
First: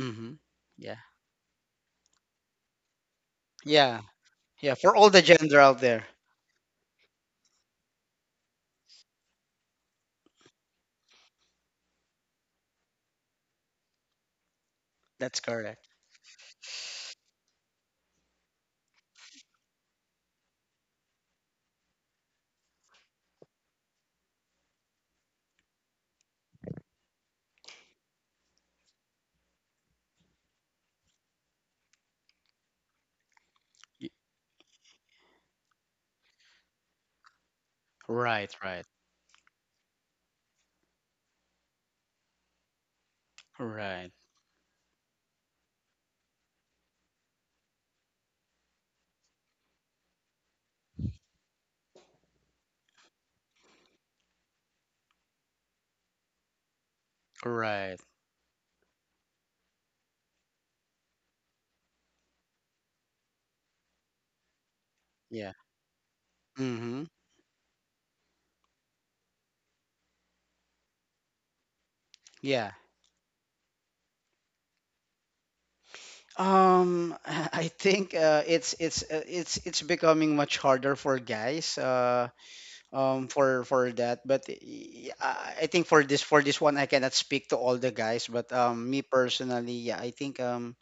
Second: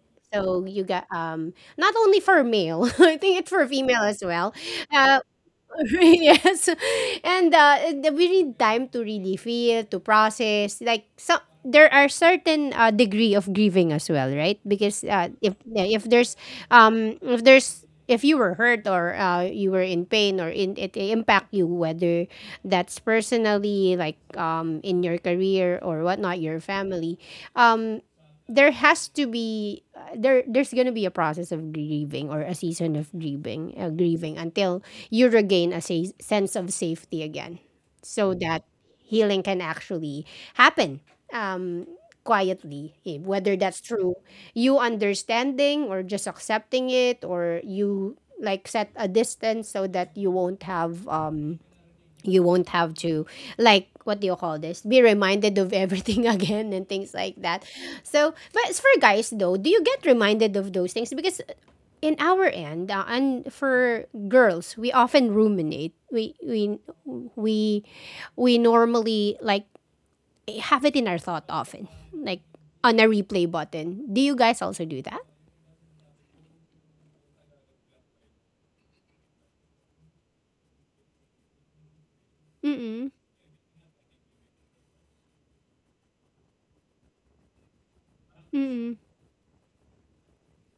Speaker 2: Mm-hmm.
Speaker 1: so you
Speaker 2: Yeah,
Speaker 1: got, not only for male, I think it's for
Speaker 2: yeah,
Speaker 1: female as well.
Speaker 2: yeah. For all the
Speaker 1: uh
Speaker 2: gender out there,
Speaker 1: yes. And we need time to really feel, to process. Like some, there are certain degree of grieving as well, right? Because,
Speaker 2: that's
Speaker 1: if,
Speaker 2: correct.
Speaker 1: yeah, if there's if you were hurt or, you were in pain, or in it impact you, whether that's personally, like, in your career or whatnot, your family, um there has to be, there there's gonna be a process of grieving or a season of grieving,
Speaker 2: Y-
Speaker 1: grieving until you regain a sense of safety again, so
Speaker 2: Right,
Speaker 1: that
Speaker 2: right,
Speaker 1: healing can actually happen, um quietly, whether that's
Speaker 2: right,
Speaker 1: through you understanding, or just accepting it, or you like set a distance so that you won't have to, like, what do you call this, be reminded of everything, again, and things like that.
Speaker 2: right.
Speaker 1: So, but as for guys though, do you get reminded of those things? Because in our end, and for girls we often
Speaker 2: Yeah.
Speaker 1: ruminate,
Speaker 2: Mm-hmm.
Speaker 1: we we normally like have it in our thought often, like,
Speaker 2: Yeah.
Speaker 1: on a replay button. Do you guys also do that?
Speaker 2: I think, it's becoming much harder for guys.
Speaker 1: Mm,
Speaker 2: For that. But I think for this, one, I cannot speak to all the guys, but,
Speaker 1: mm, mm,
Speaker 2: me personally, yeah, I think, um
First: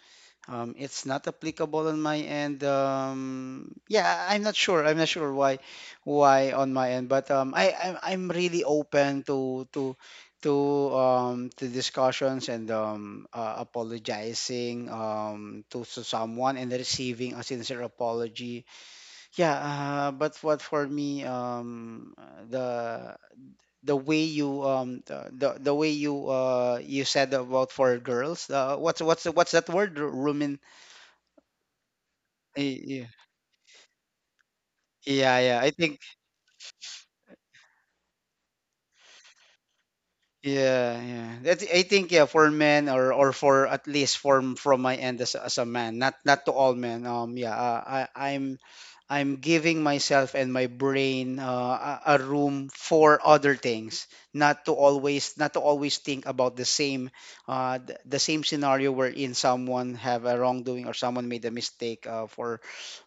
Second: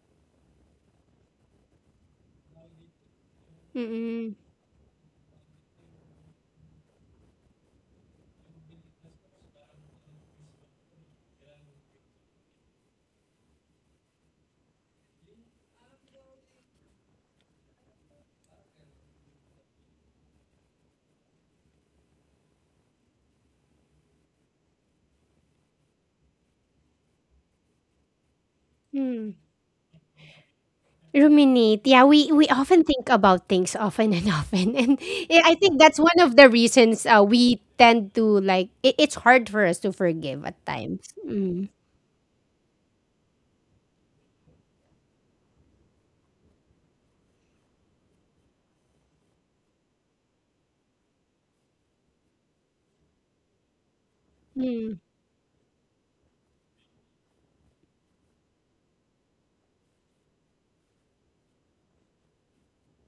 Speaker 2: um it's not applicable on my end, yeah.
Speaker 1: mm,
Speaker 2: I'm not sure, why, on my end, but, I'm really open to to discussions, and, apologizing, to someone, and receiving a sincere apology. Yeah, but what, for me, the way you, the way you said about for girls, what's
Speaker 1: mm.
Speaker 2: that word? Rumin?
Speaker 1: Ruminate. Yeah, we often think
Speaker 2: Yeah,
Speaker 1: about things often and, often, and,
Speaker 2: yeah,
Speaker 1: I
Speaker 2: yeah.
Speaker 1: think
Speaker 2: I
Speaker 1: that's
Speaker 2: think,
Speaker 1: one of the reasons, we tend to like. It's hard for us to forgive at
Speaker 2: yeah,
Speaker 1: times.
Speaker 2: yeah.
Speaker 1: Mm.
Speaker 2: That's I think, yeah, for men, or for, at least from, my end, as as a man, not, to all men. Yeah, I I'm I'm giving myself and my brain, a, room for other things, not to
Speaker 1: Mm,
Speaker 2: always, think about the same, the same scenario wherein someone have a wrongdoing, or someone made a mistake, uh, for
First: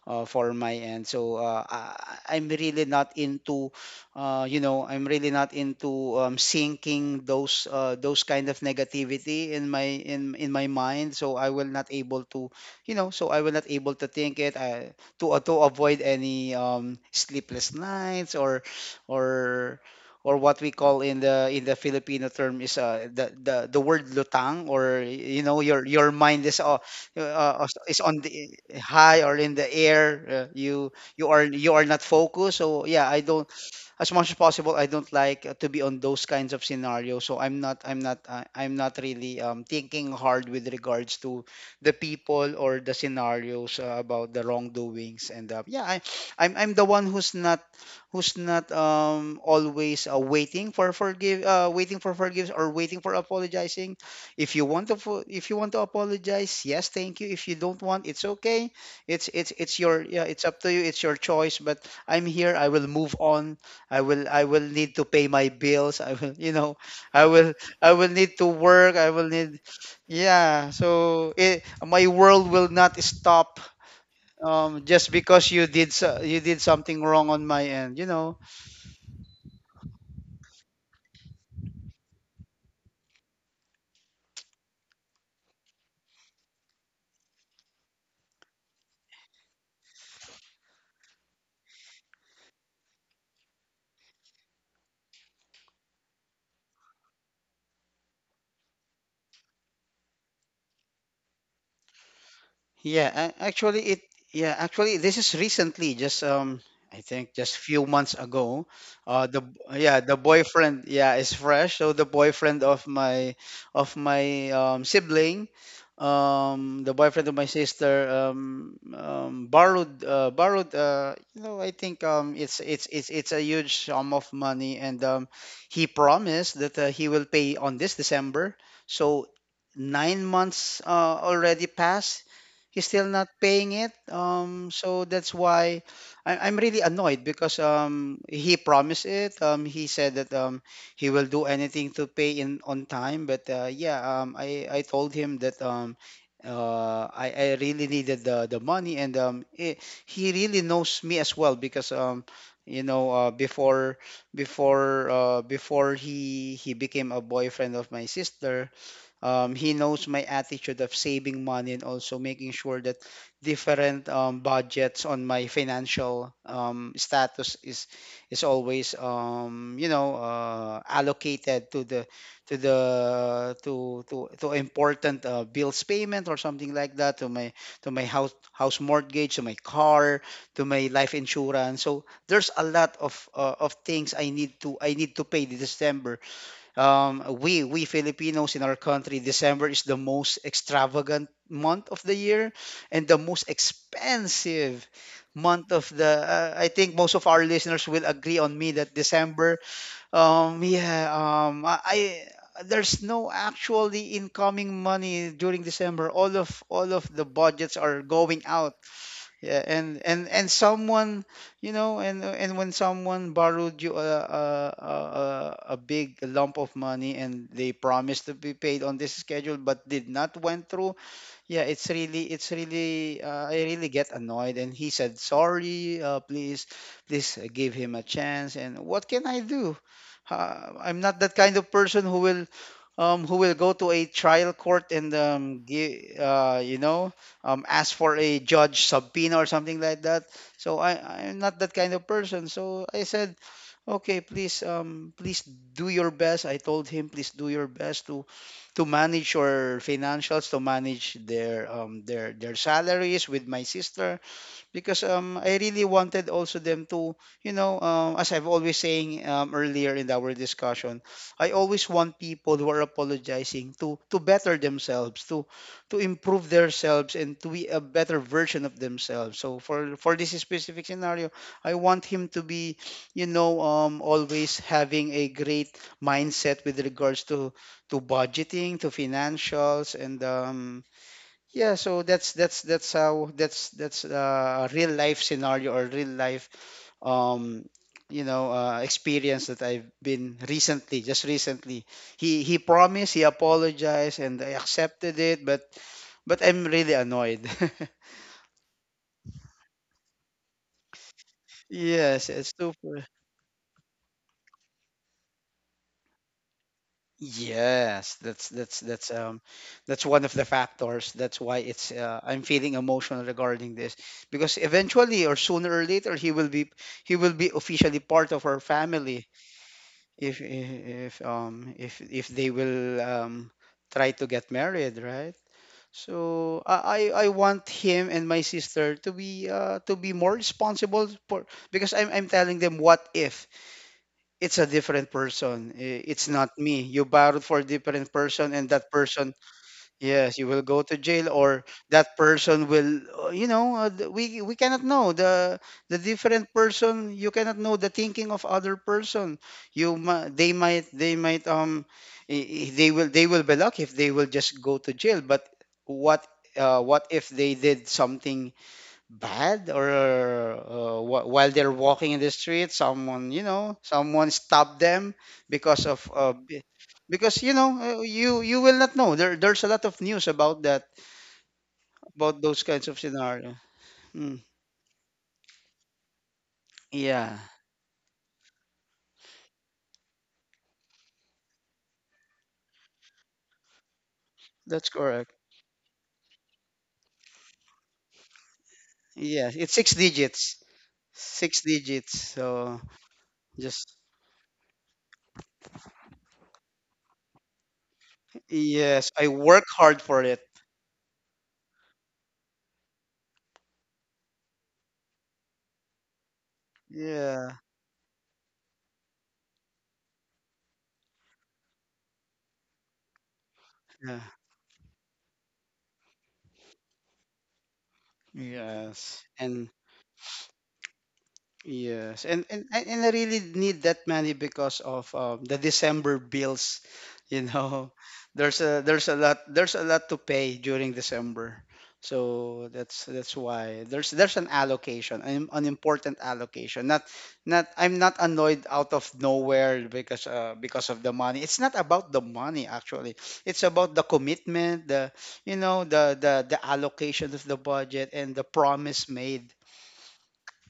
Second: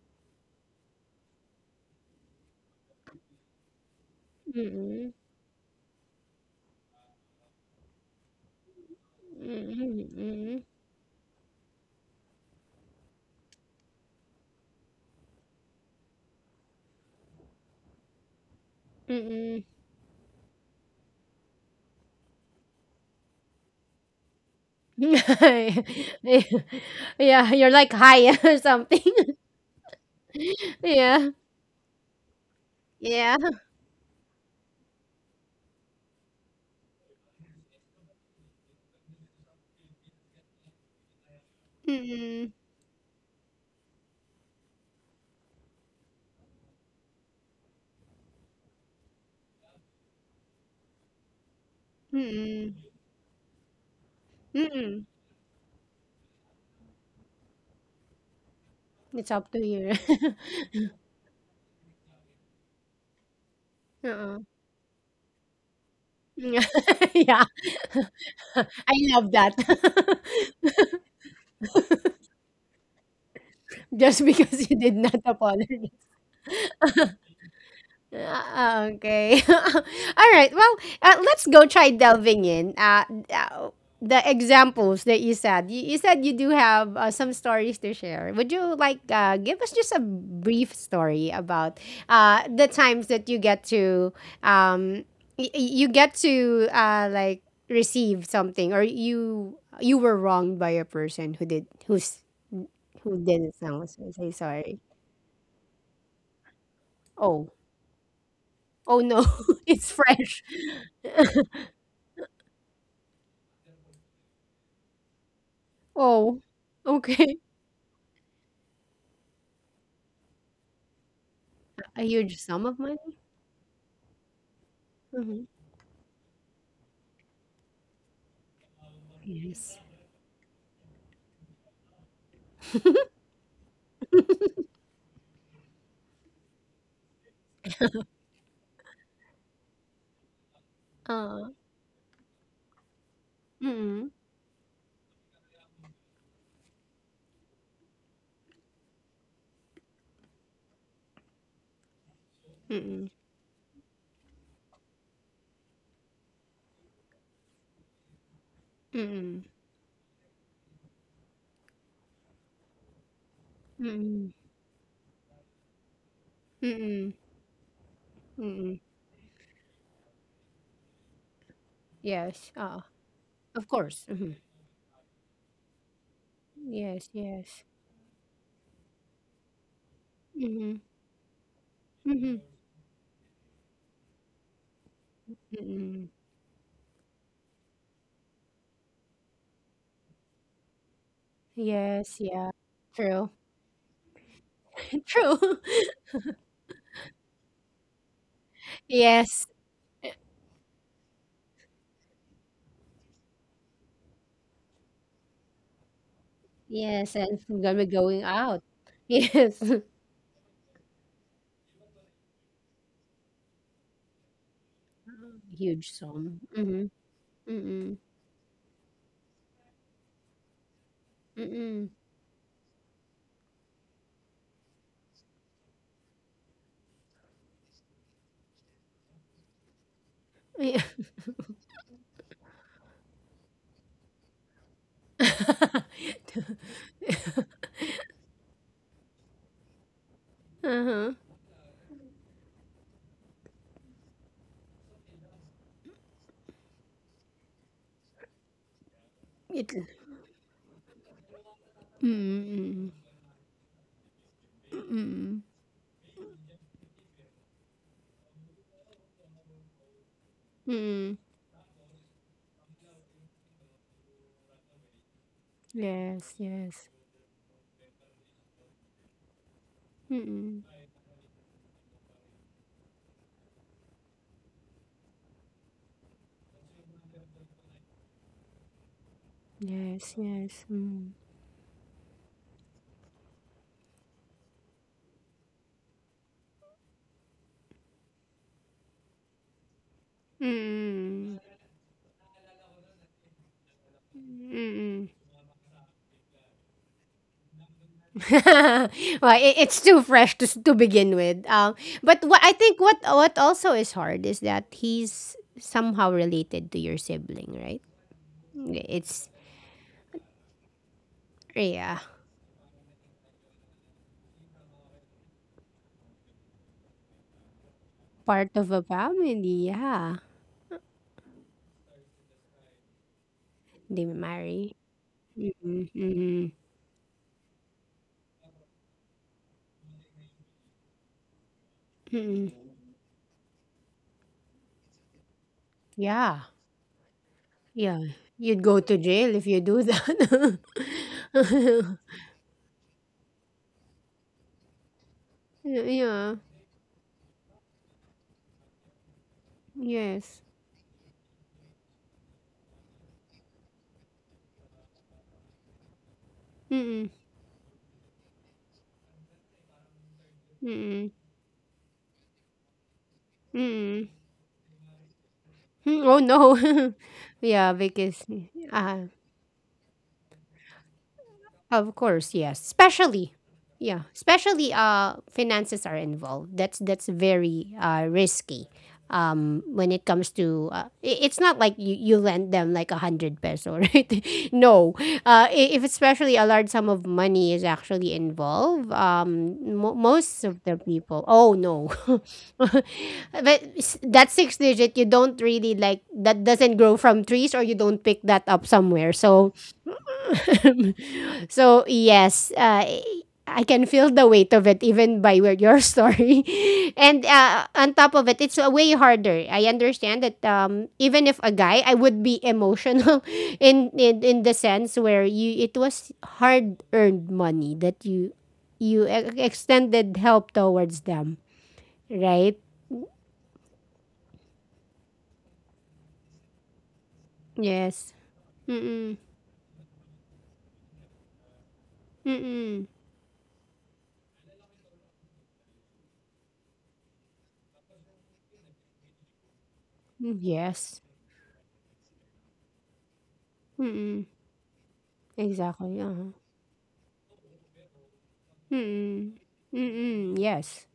Speaker 2: uh, for my end. So, I'm really not into,
Speaker 1: mm,
Speaker 2: sinking those, those kind of negativity in my,
Speaker 1: mm,
Speaker 2: in
Speaker 1: mm,
Speaker 2: my mind. So I will not able to, you know, so I will not able to think it, to avoid any sleepless nights
Speaker 1: mm,
Speaker 2: or or what we call in the Filipino term is the, the word lutang, or you know,
Speaker 1: yeah,
Speaker 2: your mind
Speaker 1: you're like
Speaker 2: is on
Speaker 1: high
Speaker 2: the
Speaker 1: or something.
Speaker 2: high, or in the air, you you
Speaker 1: Yeah,
Speaker 2: are you are not focused. So yeah, I
Speaker 1: yeah.
Speaker 2: don't, as much as possible, I don't like to be on those kinds of scenarios. So I'm not really thinking hard with regards to the people
Speaker 1: Mm-mm.
Speaker 2: or the scenarios, about the wrongdoings. And yeah, I'm the one who's not always waiting for forgive waiting for forgiveness,
Speaker 1: Mm-mm.
Speaker 2: or waiting for apologizing. If you want to
Speaker 1: Mm-mm.
Speaker 2: fo- If you want to apologize, yes, thank you. If you don't want, it's okay.
Speaker 1: It's
Speaker 2: it's
Speaker 1: up
Speaker 2: it's
Speaker 1: to
Speaker 2: it's
Speaker 1: you.
Speaker 2: your, yeah, it's up to you, it's your choice. But I'm here, I will move on. I will
Speaker 1: uh
Speaker 2: I will need to pay my bills. I will, you know, I
Speaker 1: yeah.
Speaker 2: will I will need to
Speaker 1: I
Speaker 2: work. I will
Speaker 1: love that.
Speaker 2: need, yeah. So my world will not stop
Speaker 1: Just because you did
Speaker 2: just
Speaker 1: not
Speaker 2: because
Speaker 1: apologize.
Speaker 2: you did something wrong on my end, you know.
Speaker 1: Ah, okay. Alright, well, let's go try delving in. Uh, the examples that you said. You said you do have, some stories to share. Would you like, give us just a brief story about, the times that you get to, um, you get to, like, receive something, or you were wronged by a person
Speaker 2: Yeah,
Speaker 1: who didn't sound so, say sorry.
Speaker 2: actually, this is recently, just I think
Speaker 1: Oh.
Speaker 2: just few months ago.
Speaker 1: Oh no,
Speaker 2: Uh the
Speaker 1: it's
Speaker 2: yeah, the
Speaker 1: fresh.
Speaker 2: boyfriend, yeah, is fresh. So the boyfriend of my sibling,
Speaker 1: Oh,
Speaker 2: the boyfriend of
Speaker 1: okay.
Speaker 2: my sister, borrowed, you know, I
Speaker 1: A
Speaker 2: think
Speaker 1: huge
Speaker 2: it's
Speaker 1: sum of
Speaker 2: it's it's
Speaker 1: money?
Speaker 2: it's a huge sum of money. And
Speaker 1: Mhm.
Speaker 2: he promised that he will pay on this December. So
Speaker 1: Yes.
Speaker 2: 9 months already passed, he's still not paying it. So that's why I'm really annoyed because he promised it. He said that he will do
Speaker 1: Uh,
Speaker 2: anything to pay in on time. But yeah,
Speaker 1: mm-mm,
Speaker 2: I told him that I really needed the money, and he really knows me as well, because you
Speaker 1: mm-mm,
Speaker 2: know, before, before he became a boyfriend of my sister,
Speaker 1: mm-mm,
Speaker 2: he knows my attitude of saving money, and also making sure that different
Speaker 1: mm-mm,
Speaker 2: budgets on my financial
Speaker 1: mm-mm,
Speaker 2: status is
Speaker 1: mm-mm.
Speaker 2: always, allocated to the
Speaker 1: Yes,
Speaker 2: to the
Speaker 1: of course. Hmm.
Speaker 2: to important bills payment, or something like
Speaker 1: Yes,
Speaker 2: that, to
Speaker 1: yes.
Speaker 2: my house mortgage, to my car, to
Speaker 1: Mm-hmm,
Speaker 2: my life insurance. So
Speaker 1: mm-hmm,
Speaker 2: there's a lot of things I need to, pay this
Speaker 1: mm-mm.
Speaker 2: December. We Filipinos, in our country, December is the most extravagant month of the
Speaker 1: Yes, yeah.
Speaker 2: year, and the
Speaker 1: True.
Speaker 2: most expensive
Speaker 1: True.
Speaker 2: month of the. I think most of our listeners will agree on me that
Speaker 1: Yes,
Speaker 2: December. Yeah. I. I There's no actually incoming money during December. All of
Speaker 1: yes,
Speaker 2: the
Speaker 1: and I'm
Speaker 2: budgets
Speaker 1: gonna be
Speaker 2: are
Speaker 1: going
Speaker 2: going
Speaker 1: out.
Speaker 2: out.
Speaker 1: Yes.
Speaker 2: Yeah, and someone, you know, and when someone borrowed you a
Speaker 1: Huge
Speaker 2: big
Speaker 1: sum.
Speaker 2: lump of
Speaker 1: Mm-hmm,
Speaker 2: money, and they
Speaker 1: mm-mm,
Speaker 2: promised to be paid on this schedule, but did not went through. Yeah,
Speaker 1: mm-mm.
Speaker 2: I really get annoyed. And he said, sorry, please give him a chance. And what can I do?
Speaker 1: Yeah.
Speaker 2: I'm not that kind of person who will go to a trial court, and, you know, ask for a judge subpoena or something like that. So
Speaker 1: Uh-huh.
Speaker 2: I'm not that kind of person. So I said, okay, please do your best. I told him, please do your best to manage
Speaker 1: It'll
Speaker 2: your financials, to manage
Speaker 1: mm,
Speaker 2: their
Speaker 1: mm,
Speaker 2: salaries with my sister, because
Speaker 1: mm,
Speaker 2: I really wanted also them to, you know, as I've always saying earlier in our
Speaker 1: mm.
Speaker 2: discussion, I always want people who are apologizing to better themselves, to
Speaker 1: Yes,
Speaker 2: improve
Speaker 1: yes.
Speaker 2: themselves, and to be a better version of themselves. So for
Speaker 1: Mm,
Speaker 2: this specific scenario, I want him to be, you know, always having a great mindset with regards to budgeting, to
Speaker 1: yes,
Speaker 2: financials, and
Speaker 1: yes. Mm.
Speaker 2: yeah. So that's how that's a real life scenario, or real life, um you know, experience that I've been
Speaker 1: Mm,
Speaker 2: recently, just recently. He promised, he apologized, and I
Speaker 1: mm.
Speaker 2: accepted it, but I'm really annoyed.
Speaker 1: Well, it's too fresh to to begin with. But what I
Speaker 2: Yes,
Speaker 1: think,
Speaker 2: it's
Speaker 1: what
Speaker 2: super.
Speaker 1: what also is hard, is that he's somehow related to your sibling, right?
Speaker 2: Yes,
Speaker 1: It's,
Speaker 2: that's one of the factors. That's why
Speaker 1: yeah,
Speaker 2: it's I'm feeling emotional regarding this, because eventually, or sooner or later, he will be officially
Speaker 1: part
Speaker 2: part of
Speaker 1: of
Speaker 2: our
Speaker 1: a
Speaker 2: family,
Speaker 1: family. Yeah,
Speaker 2: if they will
Speaker 1: they
Speaker 2: try to get
Speaker 1: marry.
Speaker 2: married, right?
Speaker 1: Mm-mm, mm-mm,
Speaker 2: So I want him and my sister to be, to be more responsible for, because I'm
Speaker 1: mm-mm.
Speaker 2: telling them, what if it's a different person?
Speaker 1: Yeah.
Speaker 2: It's not me. You borrowed for a
Speaker 1: Yeah,
Speaker 2: different
Speaker 1: you'd
Speaker 2: person,
Speaker 1: go
Speaker 2: and
Speaker 1: to
Speaker 2: that
Speaker 1: jail if
Speaker 2: person,
Speaker 1: you do
Speaker 2: yes,
Speaker 1: that.
Speaker 2: you will go to jail, or that person will, you know, we cannot know the
Speaker 1: Yeah,
Speaker 2: different person. You cannot know the thinking of other person.
Speaker 1: yes.
Speaker 2: They might, i- they will be lucky if they will just go to jail. But what
Speaker 1: Mm-mm,
Speaker 2: what if they did something bad, or
Speaker 1: mm-mm, mm.
Speaker 2: while they're walking in the street, someone, you
Speaker 1: Mm.
Speaker 2: know, someone stopped them
Speaker 1: Mm. Oh,
Speaker 2: because of,
Speaker 1: no. Yeah,
Speaker 2: because, you know,
Speaker 1: because,
Speaker 2: you
Speaker 1: uh,
Speaker 2: will not know, there's a lot of news about that,
Speaker 1: of course, yes.
Speaker 2: about those kinds of
Speaker 1: Especially,
Speaker 2: scenario.
Speaker 1: yeah, especially,
Speaker 2: mm,
Speaker 1: finances are involved. That's
Speaker 2: yeah,
Speaker 1: very, risky. When it comes to, it's not like you, lend them like 100 peso, right? No,
Speaker 2: that's correct.
Speaker 1: if especially a large sum of money is actually involved,
Speaker 2: Yeah, it's six
Speaker 1: most of the
Speaker 2: digits,
Speaker 1: people, oh no,
Speaker 2: so
Speaker 1: but,
Speaker 2: just
Speaker 1: that six digit you don't really like, that doesn't grow from trees or you don't pick that up somewhere.
Speaker 2: yes, I
Speaker 1: So,
Speaker 2: work hard for it.
Speaker 1: so yes, I can feel the weight of it even by your story. And,
Speaker 2: Yeah,
Speaker 1: on top of it, it's, way harder. I understand that, even if a guy, I would be emotional, in, in
Speaker 2: yeah,
Speaker 1: the sense where you, it was hard earned money that you
Speaker 2: yes, and,
Speaker 1: extended help towards them,
Speaker 2: yes,
Speaker 1: right?
Speaker 2: and I really need that money because of the December bills. You
Speaker 1: Yes.
Speaker 2: know,
Speaker 1: Mm-mm.
Speaker 2: there's a lot to pay during December.
Speaker 1: Mm-mm.
Speaker 2: So that's why there's an allocation, an important allocation. Not, I'm not annoyed out of nowhere
Speaker 1: Mm, yes.
Speaker 2: because of the money. It's not about the money, actually. It's about
Speaker 1: Mm-mm.
Speaker 2: the commitment, the you
Speaker 1: Exactly.
Speaker 2: know,
Speaker 1: Uh-huh.
Speaker 2: the allocation of the budget, and the
Speaker 1: Mm-mm.
Speaker 2: promise made.
Speaker 1: Mm-mm. Yes.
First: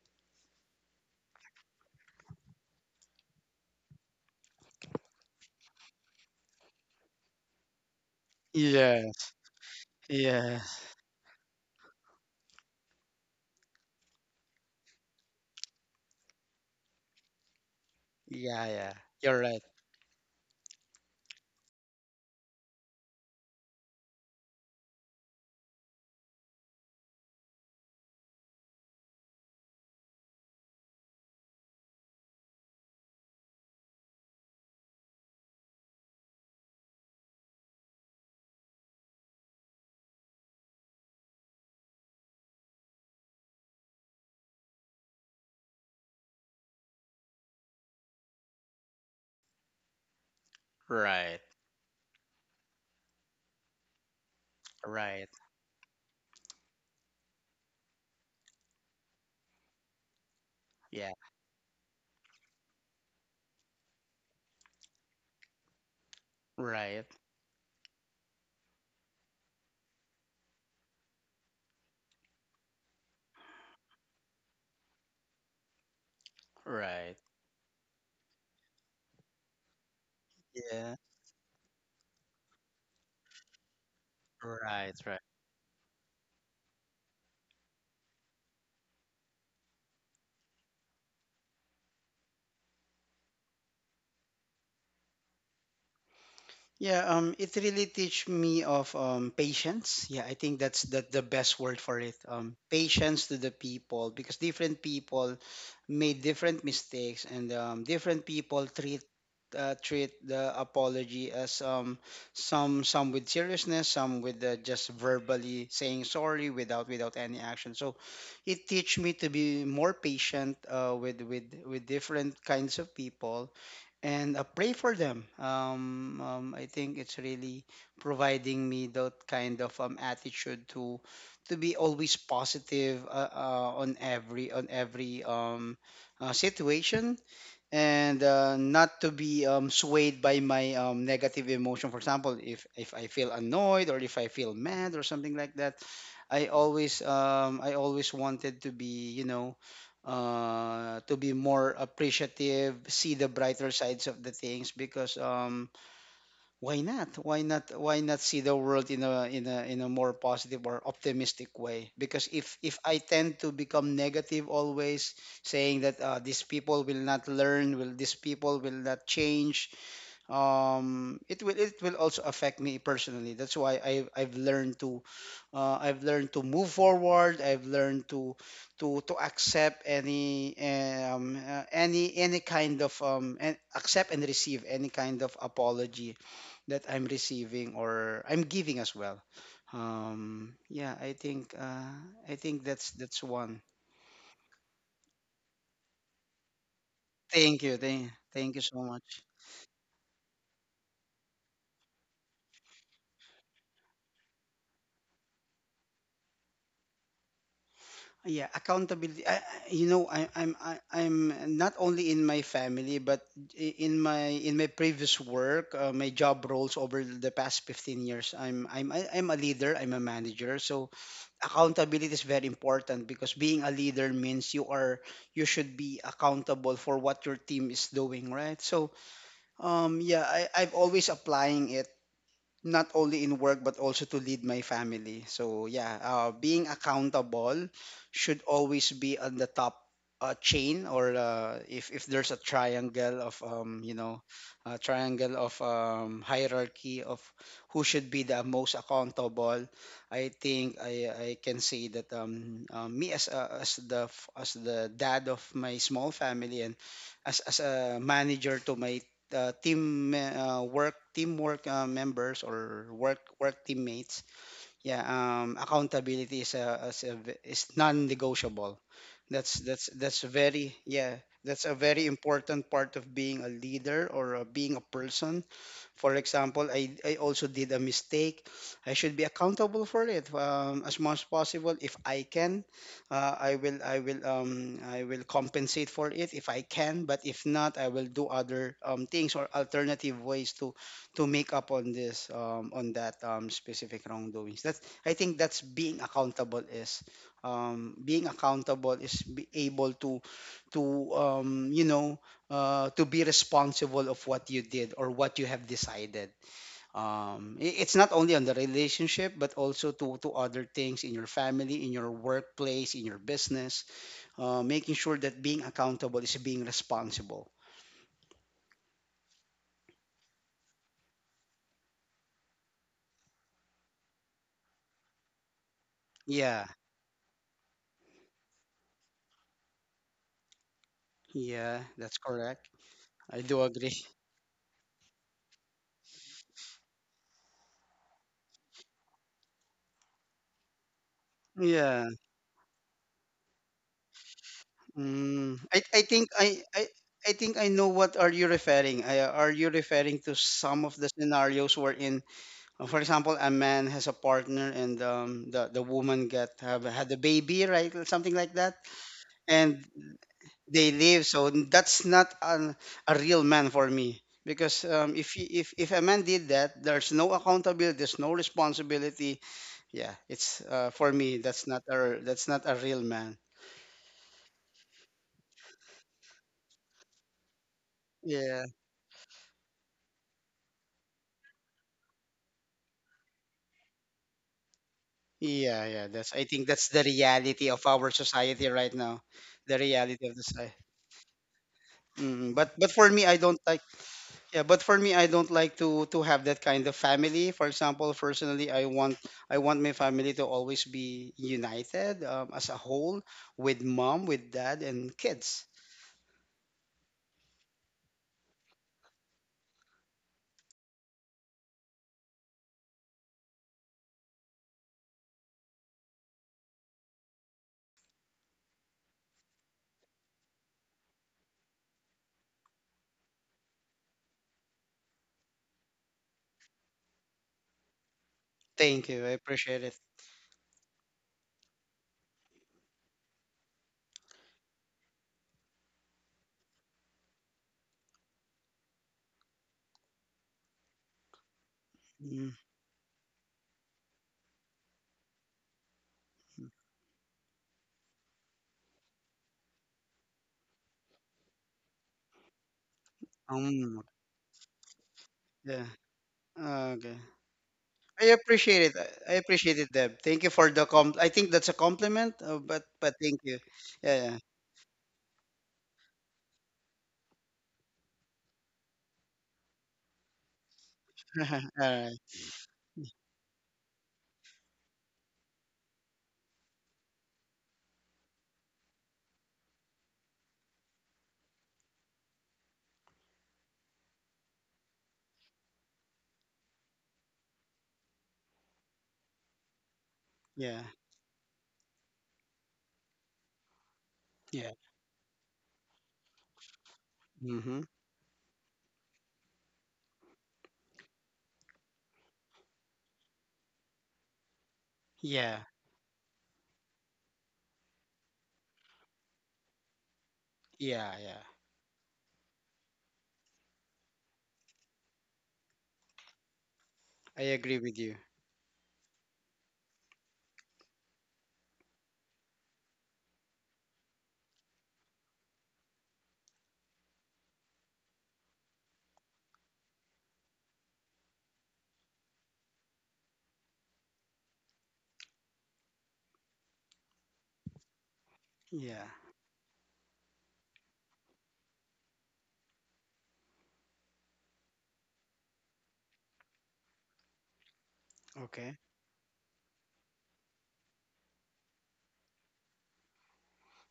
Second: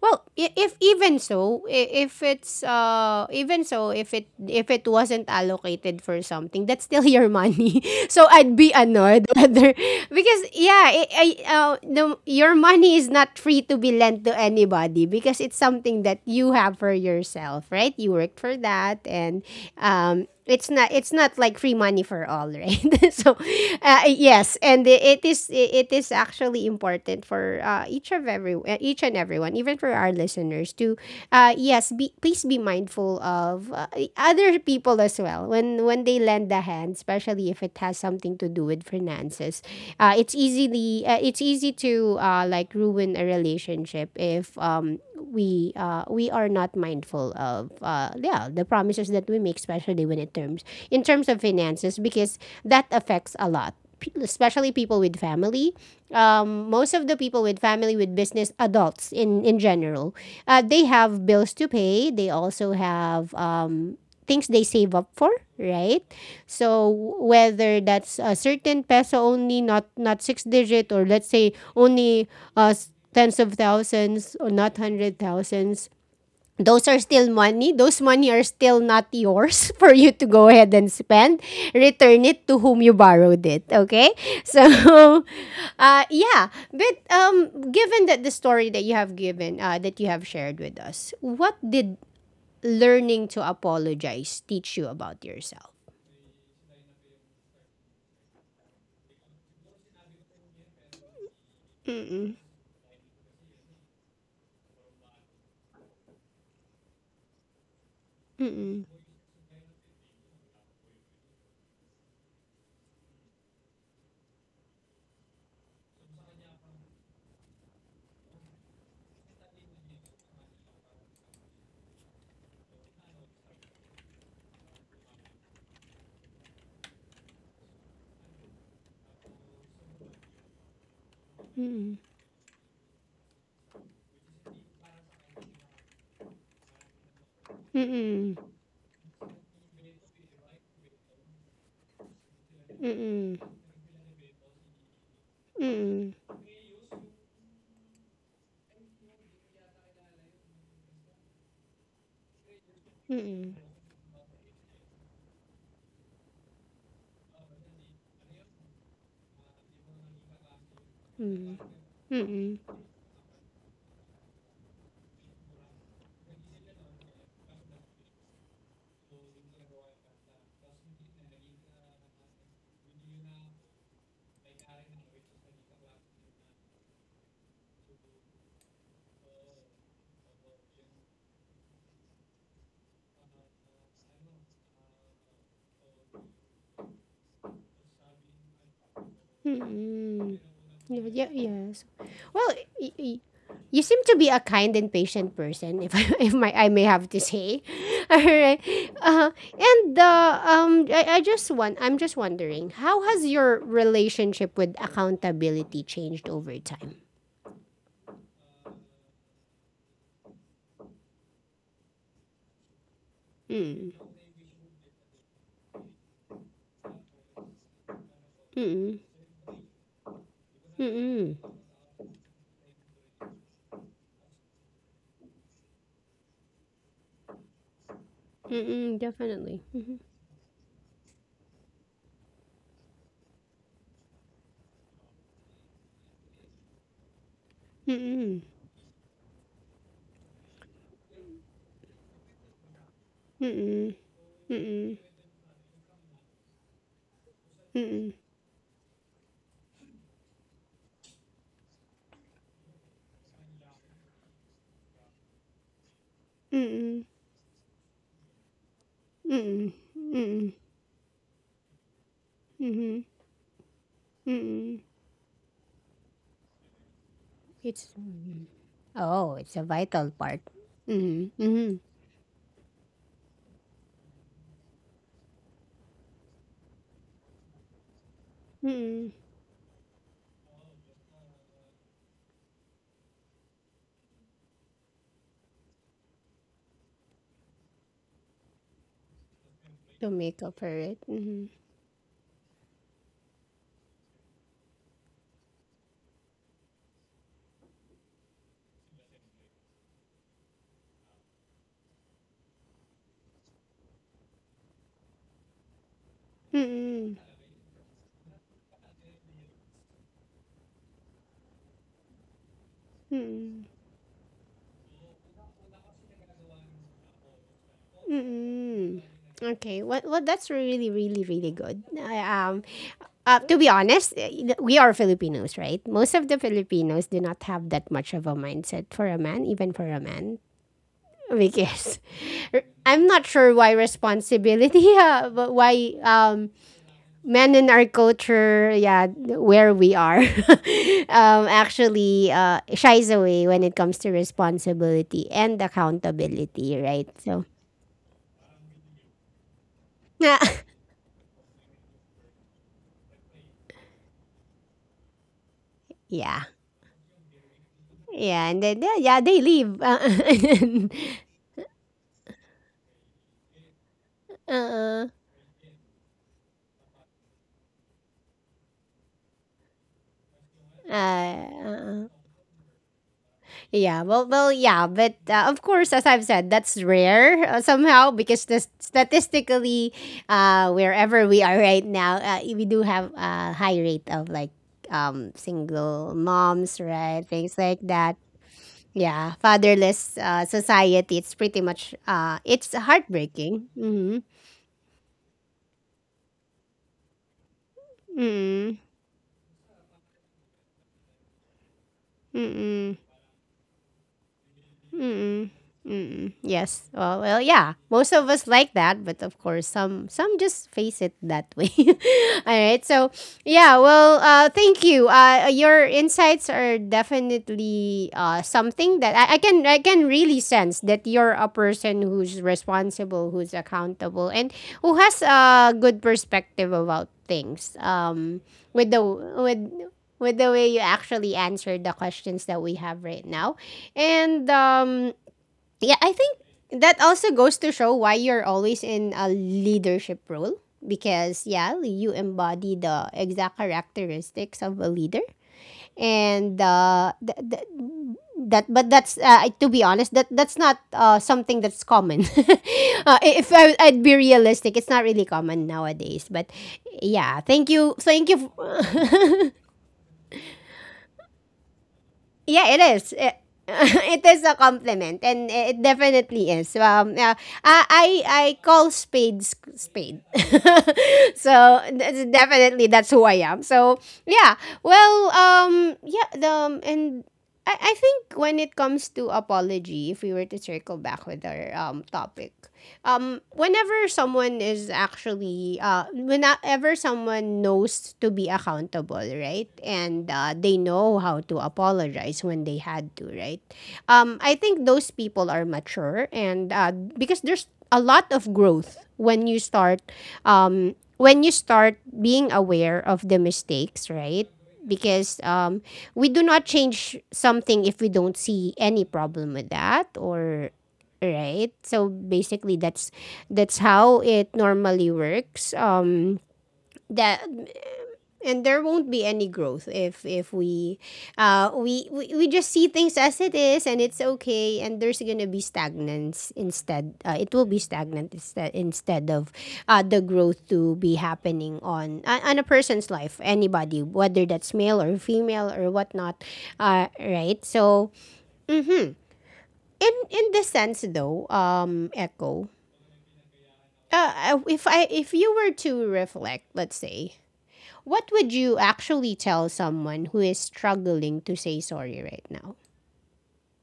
Speaker 1: Well, if even so, if it's, even so, if it, if it wasn't allocated for something, that's still your money. So I'd be annoyed
Speaker 2: Yes.
Speaker 1: rather, because
Speaker 2: Yeah.
Speaker 1: yeah, your money is not free to be lent to anybody because it's something that you have for yourself, right? You worked for
Speaker 2: Yeah, yeah.
Speaker 1: that, and,
Speaker 2: You're right.
Speaker 1: it's not like free money for all, right? So, yes, and it is actually important for, each of every, each and everyone, even for our listeners, to, yes, be, please be mindful of, other people as well when they lend a hand, especially if it has some something to do with finances. It's easily, it's easy to, like, ruin a relationship if, we are not mindful of, yeah, the promises that we make, especially when it terms, in terms of
Speaker 2: Right.
Speaker 1: finances, because that affects a lot. Especially people with
Speaker 2: Right.
Speaker 1: family, most of the people with family with business, adults in general, they
Speaker 2: Yeah.
Speaker 1: have bills to pay. They also have, things they save up for, right? So
Speaker 2: Right.
Speaker 1: whether that's a certain peso only, not six digit, or let's say only, uh, tens of thousands or not hundred thousands. Those are
Speaker 2: Right.
Speaker 1: still money. Those money are still not yours, for you to go ahead and
Speaker 2: Yeah.
Speaker 1: spend. Return it to whom you borrowed it. Okay, so,
Speaker 2: Right. Right.
Speaker 1: yeah. But, given that the story that you have given, that you have shared with us, what did learning to apologize teach you about yourself?
Speaker 2: Yeah, it really teach me of patience. Yeah, I think that's the best word for it.
Speaker 1: Mm-mm.
Speaker 2: Patience to the people, because different people made different mistakes, and different people
Speaker 1: Mm-mm.
Speaker 2: treat, treat the apology as, some, with seriousness, some with, just verbally saying sorry, without any action. So it teach me to be more patient, with different kinds of people, and pray for them. I think it's really providing me that kind of attitude to be
Speaker 1: Mm-mm.
Speaker 2: always positive, on every, situation, and
Speaker 1: Mm-mm.
Speaker 2: not to be swayed by my negative emotion. For example, if I feel
Speaker 1: Mm-mm.
Speaker 2: annoyed, or if I feel mad, or something like that,
Speaker 1: Mm-mm.
Speaker 2: I always wanted to be, you know, to be more appreciative, see the
Speaker 1: Mm-mm.
Speaker 2: brighter sides of the things, because why not? Why not? Why not see the world in a, more positive or optimistic
Speaker 1: Mm-mm.
Speaker 2: way? Because if
Speaker 1: Mm-mm.
Speaker 2: I tend to become negative always, saying that, these people will not learn, will these people will not change, it will also affect me personally. That's why I've learned to, I've learned to move forward. I've learned to accept any kind of and accept and receive any kind of apology that I'm receiving, or I'm giving as well.
Speaker 1: Mm-mm.
Speaker 2: Yeah, I
Speaker 1: Yeah, yeah,
Speaker 2: think,
Speaker 1: yes.
Speaker 2: I think
Speaker 1: Well, y-
Speaker 2: that's
Speaker 1: y-
Speaker 2: one.
Speaker 1: you seem to be a kind and patient person, if I, if my I may have to say. All
Speaker 2: Thank you so
Speaker 1: right.
Speaker 2: much.
Speaker 1: Uh, and I'm just wondering, how has your relationship with accountability changed over time?
Speaker 2: Yeah, accountability. You know, I'm not only in my family, but
Speaker 1: Mm.
Speaker 2: in my previous work, my job roles over the past 15 years.
Speaker 1: Mm.
Speaker 2: I'm a leader, I'm a manager. So
Speaker 1: Mm.
Speaker 2: accountability is very important, because being a leader means you should be accountable for what your team is doing, right? So
Speaker 1: Mm-mm, definitely.
Speaker 2: yeah, I've always applying it, not only in work but also to lead my family. So yeah, being accountable should
Speaker 1: Mhm.
Speaker 2: always be on the top chain, or if there's a triangle of, you
Speaker 1: Mm-mm.
Speaker 2: know, a
Speaker 1: Mm-mm.
Speaker 2: triangle of, hierarchy of who should be
Speaker 1: Mm-mm.
Speaker 2: the most accountable. I think I can say that me as a, as the dad of my small family and
Speaker 1: Mm-mm.
Speaker 2: as a manager to my
Speaker 1: Mm-mm. Mm-mm.
Speaker 2: team
Speaker 1: Mm-mm.
Speaker 2: work teamwork members or
Speaker 1: Mhm.
Speaker 2: work teammates.
Speaker 1: Mm-mm.
Speaker 2: Yeah Accountability is, a v is
Speaker 1: It's mm.
Speaker 2: non-negotiable.
Speaker 1: Oh,
Speaker 2: that's
Speaker 1: it's a
Speaker 2: that's that's
Speaker 1: vital part.
Speaker 2: very yeah
Speaker 1: Mm-hmm.
Speaker 2: that's a
Speaker 1: Mm-hmm.
Speaker 2: very important part of being a leader or being a person. For example, I also did a mistake. I should be
Speaker 1: Mm-mm.
Speaker 2: accountable for it, as much as possible. If I can, I will compensate for it if I can. But if not, I will do other things or alternative
Speaker 1: To
Speaker 2: ways
Speaker 1: make
Speaker 2: to
Speaker 1: up for it.
Speaker 2: to make
Speaker 1: Mm-hmm.
Speaker 2: up on this um, on that specific wrongdoings. That's I think that's being accountable is Being accountable is be able to to um, you know to be responsible of what you did or what you have decided.
Speaker 1: Mm-mm.
Speaker 2: It's not only on the relationship, but also to other things in your family, in your workplace, in your
Speaker 1: Mm-mm.
Speaker 2: business. Making sure that being accountable is being responsible.
Speaker 1: Mm-mm. Okay. Well, well, that's really, really, really good. I, to be honest, we are Filipinos, right? Most of the
Speaker 2: Yeah,
Speaker 1: Filipinos do not have that much of a mindset for a man, even for a man.
Speaker 2: yeah,
Speaker 1: Because
Speaker 2: that's correct.
Speaker 1: I'm not
Speaker 2: I do
Speaker 1: sure why
Speaker 2: agree.
Speaker 1: responsibility, but why, men in our culture, yeah, where we are,
Speaker 2: Yeah.
Speaker 1: actually, shies away when it comes to responsibility
Speaker 2: Mm,
Speaker 1: and
Speaker 2: I, I think I, I
Speaker 1: accountability, right?
Speaker 2: I
Speaker 1: So,
Speaker 2: think I know what are you referring. Are you referring to
Speaker 1: yeah,
Speaker 2: some of the scenarios wherein uh, for example, a man has a partner and, the woman
Speaker 1: yeah,
Speaker 2: get have had a baby, right? Something like
Speaker 1: and
Speaker 2: that,
Speaker 1: then yeah, yeah, they
Speaker 2: and
Speaker 1: leave.
Speaker 2: they leave. So that's not an, a real man for me, because
Speaker 1: Uh,
Speaker 2: if a man did that, there's no accountability, there's no responsibility. Yeah, it's
Speaker 1: uh, uh,
Speaker 2: for me that's
Speaker 1: uh,
Speaker 2: not
Speaker 1: uh,
Speaker 2: a that's not a real man.
Speaker 1: Yeah, well, well, yeah, but, of course, as I've said, that's rare, somehow because
Speaker 2: Yeah,
Speaker 1: the, statistically, wherever we are right now, we do have a high rate of like,
Speaker 2: yeah, yeah.
Speaker 1: single
Speaker 2: That's I think that's
Speaker 1: moms,
Speaker 2: the
Speaker 1: right?
Speaker 2: reality
Speaker 1: Things
Speaker 2: of
Speaker 1: like
Speaker 2: our
Speaker 1: that.
Speaker 2: society right now,
Speaker 1: Yeah,
Speaker 2: the reality
Speaker 1: fatherless,
Speaker 2: of the society.
Speaker 1: society. It's pretty much,
Speaker 2: Mm, but
Speaker 1: it's
Speaker 2: but for me, I don't like.
Speaker 1: heartbreaking. Mm-hmm.
Speaker 2: Yeah, but for me, I don't like to have that kind of family. For example, personally,
Speaker 1: Mm-hmm.
Speaker 2: I want my family to always be united, as a
Speaker 1: Mm-hmm.
Speaker 2: whole, with mom, with dad, and kids.
Speaker 1: Mm-mm. Mm-mm. Yes. Well, well, yeah. Most of us like that, but of course, some just face it that way. All right. Thank you. Your insights are definitely something that I can really sense that you're a person who's responsible, who's accountable, and who has a good perspective about things.
Speaker 2: Thank
Speaker 1: With the
Speaker 2: you. I
Speaker 1: with
Speaker 2: appreciate it.
Speaker 1: with the way you actually answered the questions that we have right now. And yeah, I think that also goes to show why you're always in a leadership role because yeah, you
Speaker 2: Mm.
Speaker 1: embody the exact characteristics of a leader. And uh th- th- that but that's to be honest that's not something that's common if I,
Speaker 2: Um,
Speaker 1: i'd be realistic, it's not really common
Speaker 2: yeah.
Speaker 1: nowadays, but
Speaker 2: Okay.
Speaker 1: yeah thank you
Speaker 2: I
Speaker 1: thank you
Speaker 2: appreciate it. I appreciate it, Deb. Thank you for the comp. I think that's a compliment,
Speaker 1: Yeah, it
Speaker 2: but
Speaker 1: is.
Speaker 2: thank you. Yeah.
Speaker 1: It is a compliment, and it definitely is. Yeah, I call spades. Spade,
Speaker 2: Yeah. All
Speaker 1: so
Speaker 2: right.
Speaker 1: that's definitely that's who I am. So yeah, well, yeah, the and I think when it comes to apology, if we were to circle back with our topic, whenever someone is actually whenever someone knows to be accountable, right? And
Speaker 2: Yeah.
Speaker 1: they know how to apologize when they had to, right? I
Speaker 2: Yeah.
Speaker 1: think those people are mature, and because there's
Speaker 2: Mm-hmm.
Speaker 1: a lot of growth when you start being aware of the mistakes, right? because
Speaker 2: Yeah.
Speaker 1: we do not change something if we don't see any problem with that, or
Speaker 2: Yeah. Yeah.
Speaker 1: right, so basically that's how it normally works.
Speaker 2: I
Speaker 1: That
Speaker 2: agree with you.
Speaker 1: And there won't be any growth if we just see things as it is and it's okay, and there's gonna be stagnance instead. It will be stagnant instead, instead of the growth to be happening on a person's life, anybody, whether that's male or female or whatnot. Right, so
Speaker 2: Yeah.
Speaker 1: in the sense though, Echo, if you were to reflect, let's say, what would
Speaker 2: Okay.
Speaker 1: you actually tell someone who is struggling to say sorry right now?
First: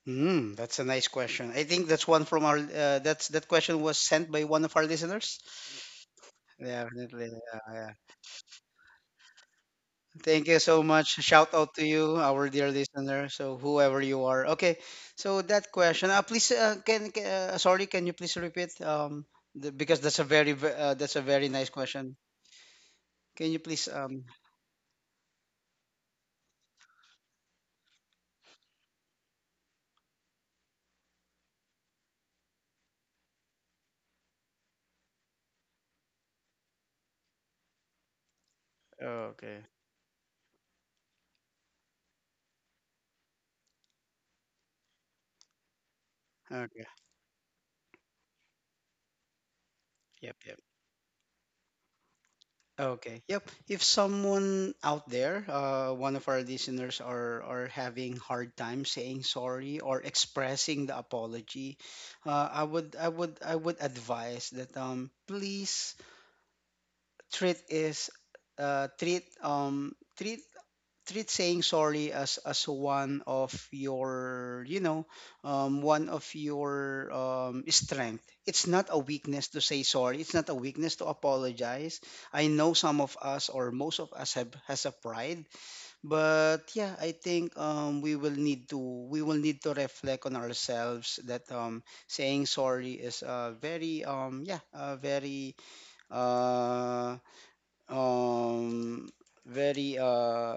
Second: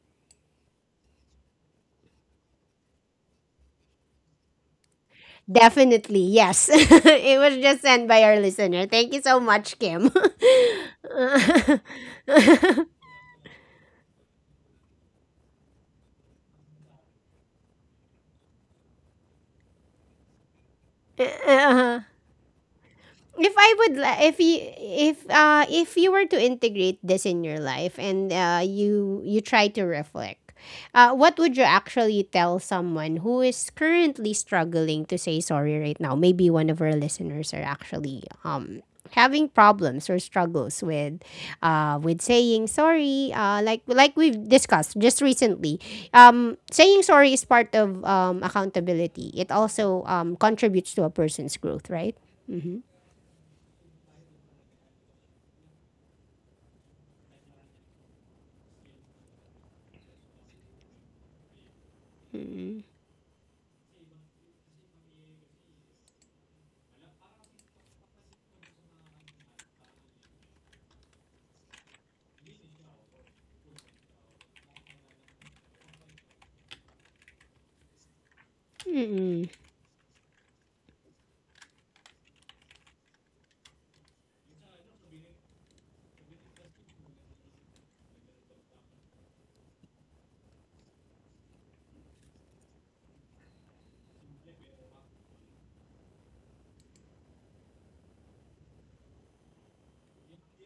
Speaker 2: Mm, that's a nice question. I think that's one from our that's that question was sent by one of our listeners.
Speaker 1: Definitely, yes.
Speaker 2: Definitely.
Speaker 1: It was
Speaker 2: Yeah,
Speaker 1: just
Speaker 2: yeah.
Speaker 1: sent by our listener. Thank you so much, Kim.
Speaker 2: Thank you so much. Shout out to you, our dear listener. So whoever you are. Okay. So that question. Please can Sorry, can you please repeat the, because that's that's a very nice question. Can
Speaker 1: if
Speaker 2: you
Speaker 1: I
Speaker 2: please
Speaker 1: would li- if you if If you were to integrate this in your life and you try to reflect, what would you actually tell someone who is currently struggling to say sorry right now? Maybe one of our listeners are actually having
Speaker 2: okay.
Speaker 1: problems or struggles with saying sorry, like we've discussed just recently.
Speaker 2: Okay.
Speaker 1: Saying sorry is part of accountability. It also
Speaker 2: Yep, yep.
Speaker 1: contributes to a person's growth, right?
Speaker 2: Okay. Yep. If someone out there, one of our listeners, are having hard time saying sorry or expressing the apology, I would advise that, um, please treat is treat treat treat saying sorry as one of your, you know, one of your, strength. It's not a
Speaker 1: Mm-mm.
Speaker 2: weakness to say sorry. It's not a weakness to apologize. I know some of us or most of us have has a pride, but yeah, I think, we will need to reflect on ourselves that, saying sorry is a very yeah, a uh, um, very uh,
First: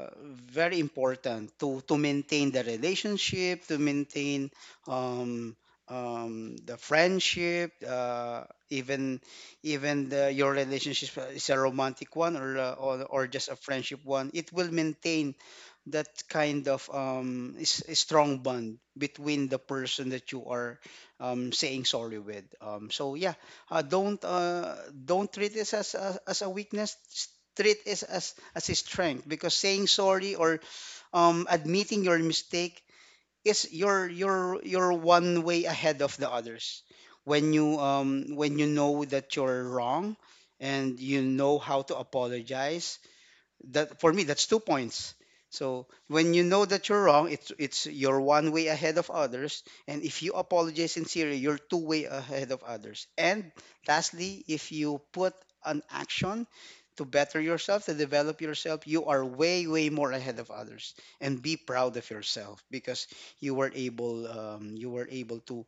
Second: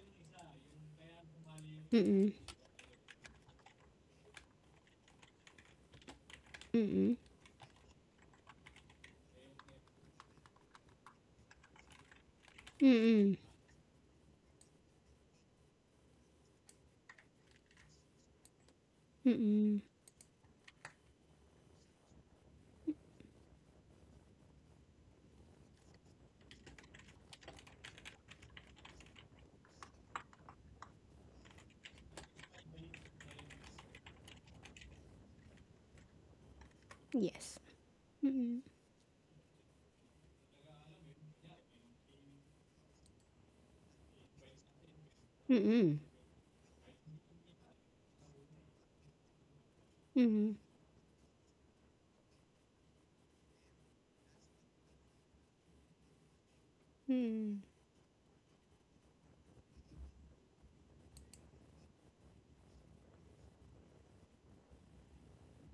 Speaker 2: very important to
Speaker 1: Mm-mm.
Speaker 2: maintain the relationship, to maintain, um, the
Speaker 1: Mm-mm.
Speaker 2: friendship, even even the, your relationship is a romantic one or
Speaker 1: Mm-mm.
Speaker 2: just a friendship one. It will maintain that kind of is a strong bond between the
Speaker 1: Mm-mm.
Speaker 2: person that you are, saying sorry with, so yeah, uh, don't uh don't treat this as a weakness, treat it as a strength, because saying sorry or, admitting your mistake is your one way ahead of the others. When
Speaker 1: Yes.
Speaker 2: you, when you
Speaker 1: Mm-mm.
Speaker 2: know that you're wrong and you know how to apologize, that for me, that's 2 points.
Speaker 1: Mm-mm.
Speaker 2: So when you know that you're wrong, it's you're one way ahead of others, and if you
Speaker 1: Mm-mm.
Speaker 2: apologize sincerely, you're two-way ahead of others. And lastly, if you put an action to better
Speaker 1: Mm-mm.
Speaker 2: yourself, to develop yourself, you are way way more ahead of others, and be proud of yourself because you were able, you were able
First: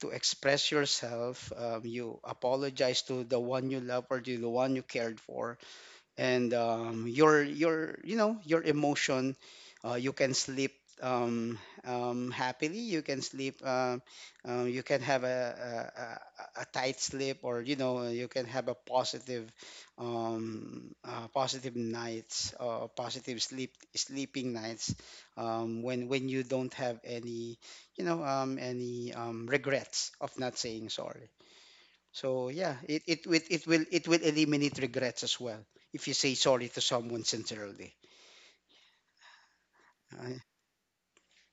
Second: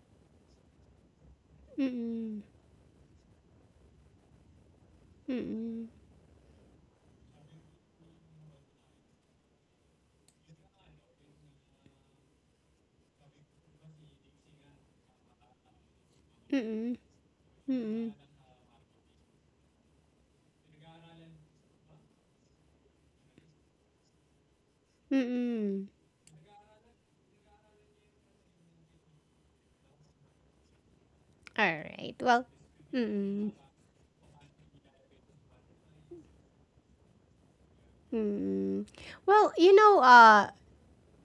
Speaker 2: to express yourself, you
Speaker 1: Mm-mm.
Speaker 2: apologize to the one you love or to the one you cared for.
Speaker 1: Mm-mm.
Speaker 2: And, your, you know, your emotion, you can sleep, um, happily. You can sleep, you can have a a tight
Speaker 1: Mm-mm.
Speaker 2: sleep, or you know, you
Speaker 1: Mm-mm.
Speaker 2: can have a positive, positive nights, positive sleep sleeping nights,
Speaker 1: Mm-mm.
Speaker 2: when you don't have any, you know, any, regrets of not saying sorry.
Speaker 1: All right.
Speaker 2: So
Speaker 1: Well,
Speaker 2: yeah,
Speaker 1: mm-mm.
Speaker 2: it will eliminate regrets as well if you say sorry to someone sincerely.
Speaker 1: Mm-mm. Well, you know,
Speaker 2: Uh,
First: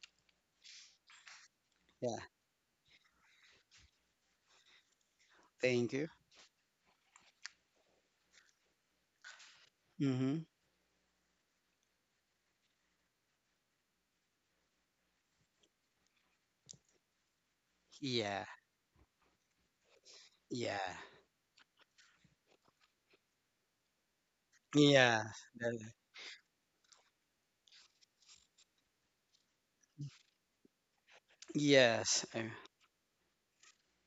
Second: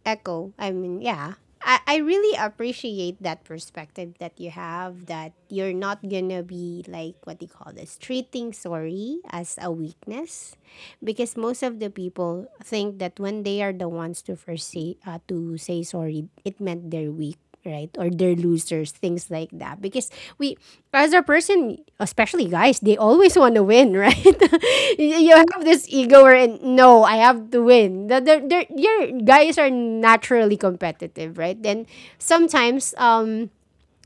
Speaker 1: Echo, I mean, yeah. I
Speaker 2: yeah,
Speaker 1: really appreciate that perspective that you have, that you're
Speaker 2: thank
Speaker 1: not
Speaker 2: you.
Speaker 1: gonna be like, what do you call this, treating sorry as a
Speaker 2: Mm-hmm.
Speaker 1: weakness, because most of the people think that when they are the ones to first say to say sorry, it meant they're weak, right? Or they're
Speaker 2: Yeah,
Speaker 1: losers, things like that. Because we,
Speaker 2: yeah,
Speaker 1: as a person, especially guys, they always want to win, right?
Speaker 2: yeah.
Speaker 1: You have
Speaker 2: that-
Speaker 1: this ego where, no, I have to win. Your guys are naturally competitive, right? Then
Speaker 2: yes,
Speaker 1: sometimes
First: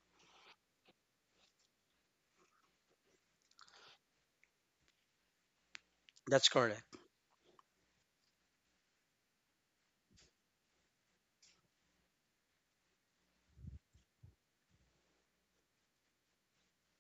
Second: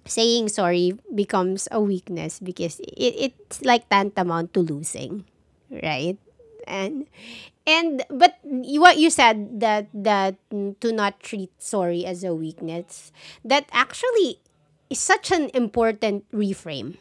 Speaker 1: saying sorry becomes a weakness because it's like tantamount to losing, right?
Speaker 2: that's correct.
Speaker 1: And what you said, that to not treat sorry as a weakness, that actually is such an important reframe,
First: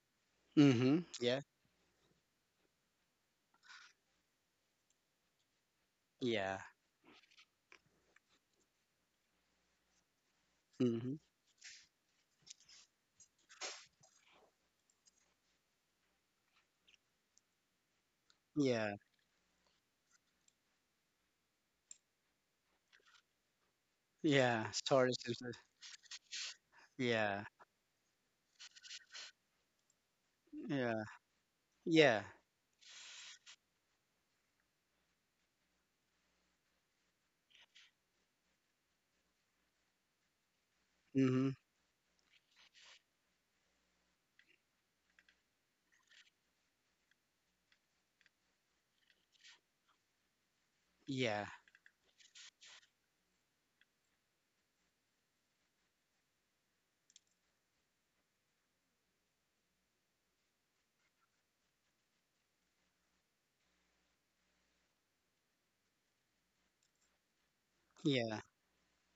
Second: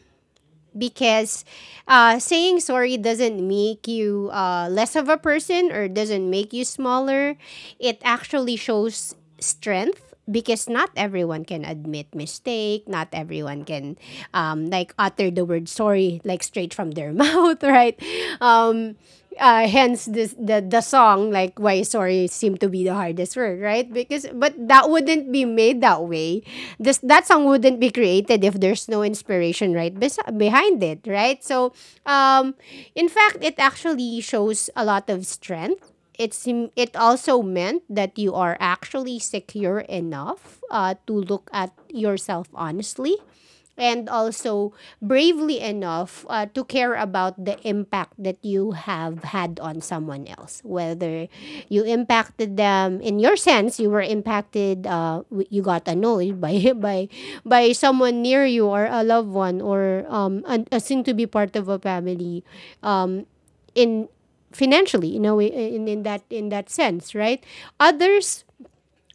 Speaker 2: Mm-hmm. Yeah,
Speaker 1: because saying sorry doesn't make you less of a person or doesn't make
Speaker 2: yeah.
Speaker 1: you smaller. It actually shows strength, because not
Speaker 2: Mm-hmm.
Speaker 1: everyone can admit mistake. Not everyone can like utter the word sorry like straight from their mouth, right? Um,
Speaker 2: Yeah,
Speaker 1: Hence this, the song like, why sorry seemed to be the hardest word, right? Because, but
Speaker 2: yeah.
Speaker 1: that
Speaker 2: Sorry,
Speaker 1: wouldn't be
Speaker 2: sincere.
Speaker 1: made that way. This That
Speaker 2: Yeah,
Speaker 1: song wouldn't be created if there's no inspiration right behind it,
Speaker 2: yeah,
Speaker 1: right? So
Speaker 2: yeah.
Speaker 1: um in fact, it actually shows a lot of strength. it's it also meant that you are actually secure enough to
Speaker 2: Mm-hmm.
Speaker 1: look at yourself honestly, and also bravely enough to care about the impact that you have had on someone else. Whether
Speaker 2: Yeah,
Speaker 1: you impacted them, in your sense, you were impacted. You got annoyed by by someone near you, or a loved one, or a soon to be part of a family in financially, you know, in that, in that sense, right?
Speaker 2: yeah,
Speaker 1: Others.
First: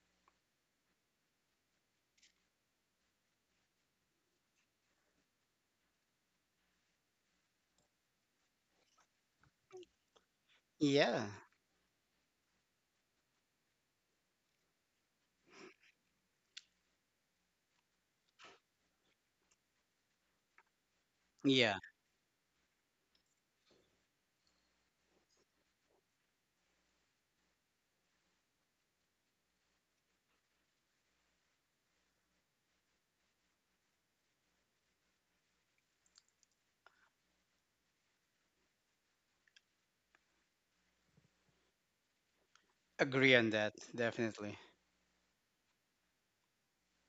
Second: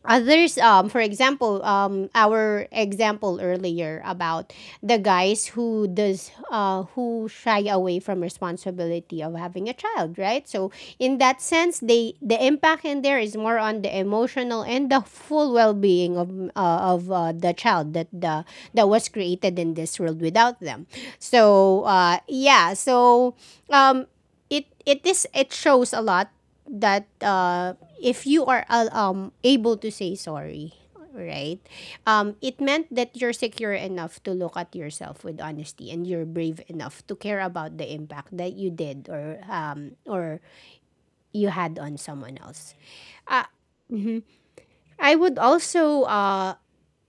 Speaker 1: Others, for example, our example earlier about the guys who does who shy away from responsibility of having a child, right? So in
Speaker 2: yeah,
Speaker 1: that sense, the impact in there is more on the emotional and the full well being of the child that the that was created in this world without them.
Speaker 2: yeah.
Speaker 1: So um, it it is it shows a lot that if you are able to say sorry, right, it meant that you're secure enough to look at yourself with honesty, and you're brave enough to care about the impact that you did, or you had on someone else.
Speaker 2: Agree
Speaker 1: uh,
Speaker 2: on that, definitely.
Speaker 1: I would also uh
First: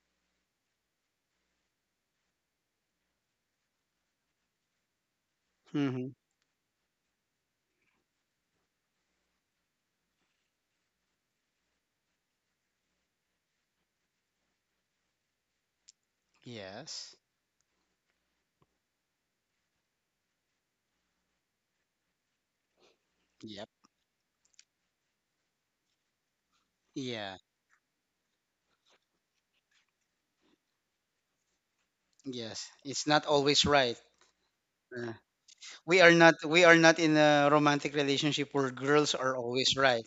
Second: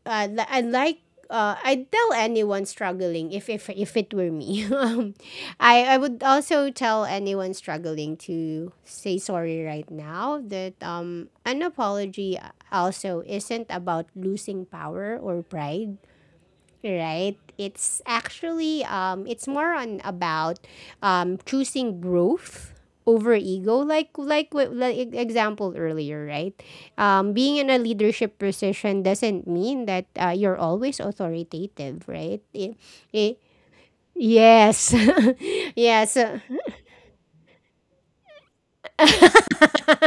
Speaker 1: uh, li- I like, I'd tell anyone struggling, if it were me, I
Speaker 2: Mm-hmm.
Speaker 1: would also tell anyone struggling to say sorry right now that an apology also isn't about losing power or pride,
Speaker 2: Yes.
Speaker 1: right? It's actually it's more on about choosing growth over
Speaker 2: Yep.
Speaker 1: ego, like example earlier, right?
Speaker 2: Yeah.
Speaker 1: Being in a leadership position doesn't mean that you're always authoritative, right?
Speaker 2: Yes, it's not
Speaker 1: It,
Speaker 2: always right.
Speaker 1: yes.
Speaker 2: Uh,
Speaker 1: Yes.
Speaker 2: we are not in a romantic relationship where girls are always right.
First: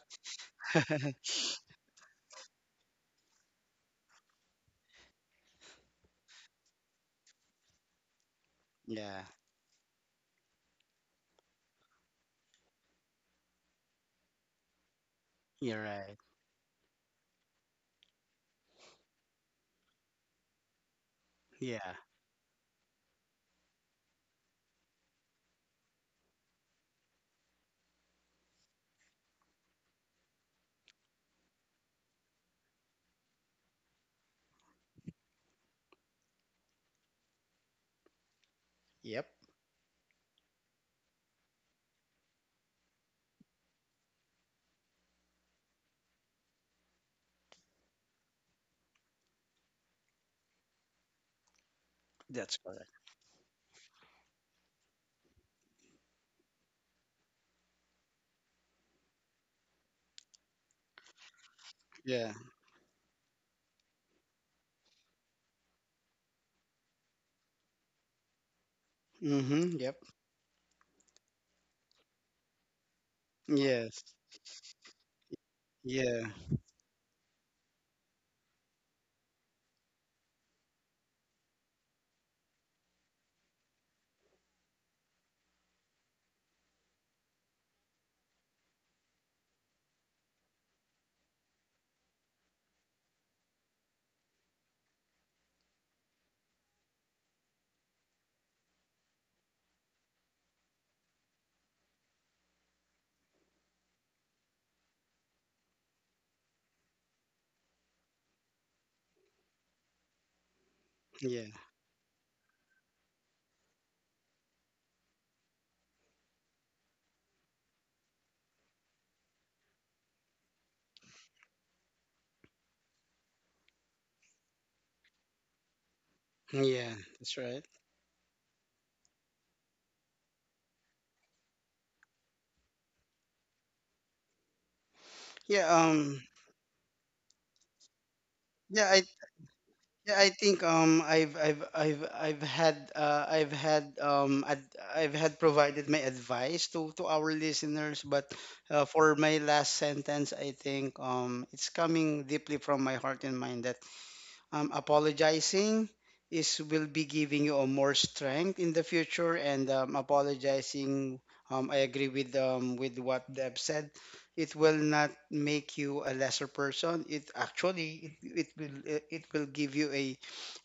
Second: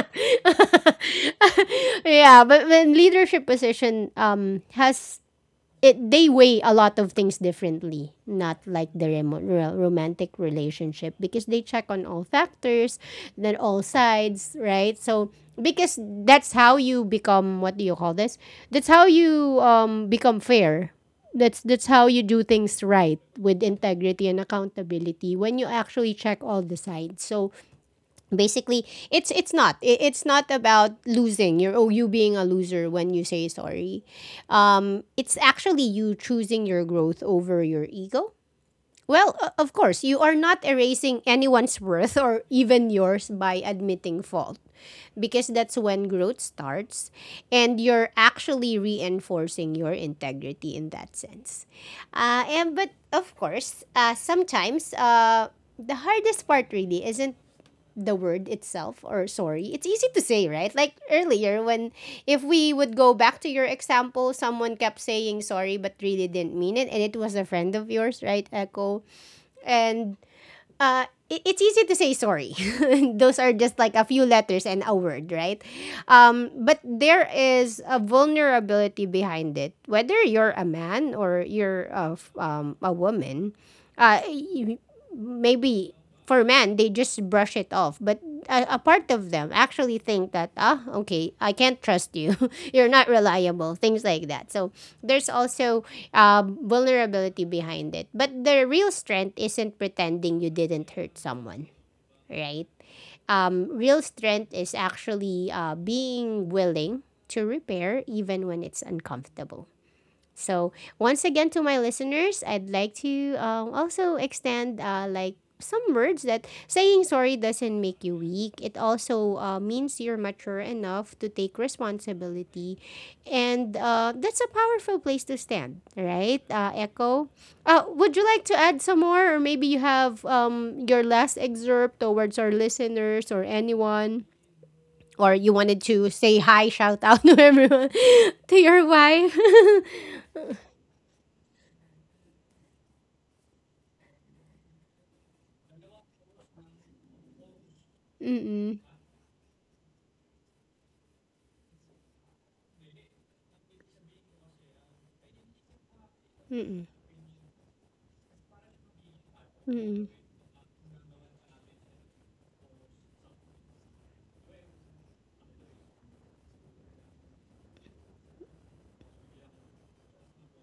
Speaker 1: Yeah, but when leadership position has it, they weigh a lot of things differently, not like the
Speaker 2: Yeah,
Speaker 1: romantic relationship, because they check on all factors, then all sides, right? So
Speaker 2: you're
Speaker 1: because
Speaker 2: right.
Speaker 1: that's how you become, what do you call this, that's how you become fair. That's
Speaker 2: Yeah.
Speaker 1: how you do things right, with integrity and accountability, when you actually check all the sides. So basically, it's not about losing your, or you being a loser when you say sorry. It's actually you choosing your growth over your ego.
Speaker 2: Yep.
Speaker 1: Well, of course you are not erasing anyone's worth or even yours by admitting fault, because that's when growth starts, and you're actually reinforcing your integrity in that sense. uh,
Speaker 2: That's
Speaker 1: and
Speaker 2: correct.
Speaker 1: but of course, sometimes the hardest part really isn't the word itself, or sorry, it's easy to say, right? Like earlier, when,
Speaker 2: Yeah.
Speaker 1: if we would go back to your example, someone kept saying sorry but really didn't mean it, and it was a friend of yours, right, Echo?
Speaker 2: Mm-hmm. Yep.
Speaker 1: and it's easy to say sorry. Those are just like
Speaker 2: Yes.
Speaker 1: a few letters and a word, right?
Speaker 2: Yeah.
Speaker 1: But there is a vulnerability behind it, whether you're a man or you're a woman. uh, Maybe for men they just brush it off, but a part of them actually think that, ah, okay, I can't trust you, you're not reliable, things like that. So there's also vulnerability behind it, but the real strength isn't pretending you didn't hurt someone, right? Real strength is actually being willing to repair even when it's uncomfortable. So once
Speaker 2: Yeah.
Speaker 1: again, to my listeners, I'd like to also extend like some words, that saying sorry doesn't make you weak. It also means you're mature enough to take responsibility, and that's a powerful place to stand, right?
Speaker 2: Yeah.
Speaker 1: Echo,
Speaker 2: That's right.
Speaker 1: would you like to add some more, or maybe you have your last excerpt towards our listeners or anyone? Or you
Speaker 2: Yeah.
Speaker 1: wanted to say hi, shout out to everyone, to your
Speaker 2: Yeah. I,
Speaker 1: wife.
Speaker 2: yeah, I think, um, I've had ad- I've had provided my advice to our listeners, but
Speaker 1: Mm-mm.
Speaker 2: for my last sentence, I think, um, it's coming deeply from my heart and mind that, um, apologizing is will
Speaker 1: Mm,
Speaker 2: be giving you a more strength in the future, and,
Speaker 1: mm.
Speaker 2: apologizing, I agree with, with what Deb said. It will not make you a lesser person. It actually it, it will give you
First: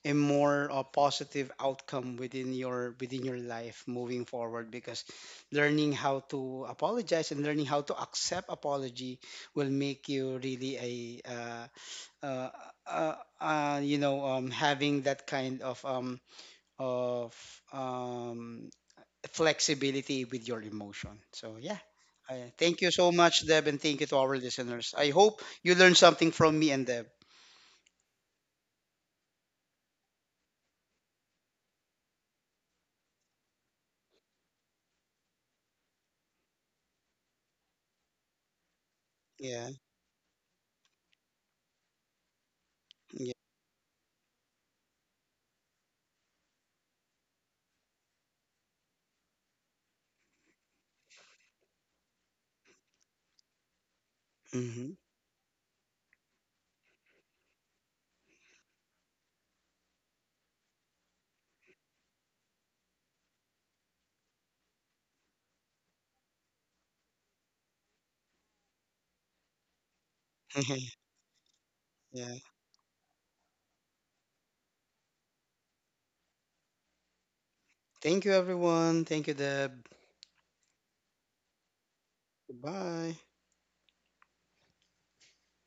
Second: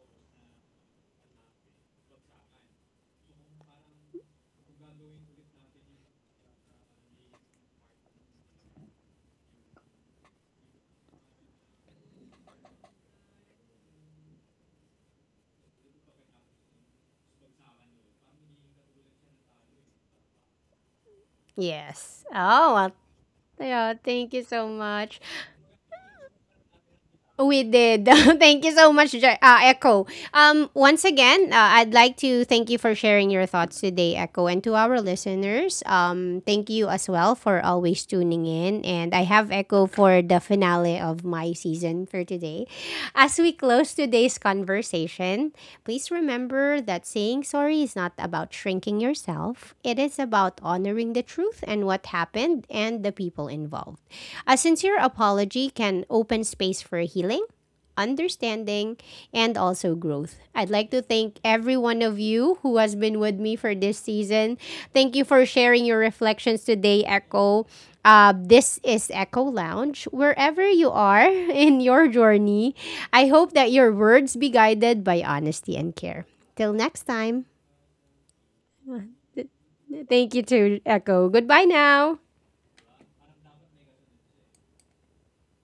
Speaker 2: a more, positive outcome within your life moving forward, because learning how to apologize and learning how to accept apology will make you really a, uh, uh, you know, having that kind of, of um, flexibility with your emotion. So yeah,
Speaker 1: Yes.
Speaker 2: I,
Speaker 1: Oh,
Speaker 2: thank you
Speaker 1: well,
Speaker 2: so much, Deb, and
Speaker 1: yeah,
Speaker 2: thank you to our
Speaker 1: thank you so
Speaker 2: listeners. I
Speaker 1: much.
Speaker 2: hope you learned something from me and Deb.
Speaker 1: We did. Thank you so much, Echo. Once again, I'd like to thank you for sharing your thoughts today, Echo, and to our listeners. Thank you as well for always tuning in. And I have
Speaker 2: Yeah.
Speaker 1: Echo for the finale of my season for today.
Speaker 2: Yeah.
Speaker 1: As we close today's conversation, please remember that saying sorry is not about shrinking yourself, it is about honoring the truth and what happened and the people involved. A
Speaker 2: Hmm.
Speaker 1: sincere apology can open space for healing, understanding, and also growth. I'd like to thank every one of you who has been with me for this season. Thank you for sharing your reflections today, Echo. This is Echo Lounge. Wherever you are in your
Speaker 2: Yeah.
Speaker 1: journey, I hope that your words be guided by honesty and care. Till next time,
Speaker 2: Thank you, everyone. Thank you, Deb.
Speaker 1: thank you to Echo. Goodbye now.
Speaker 2: Goodbye.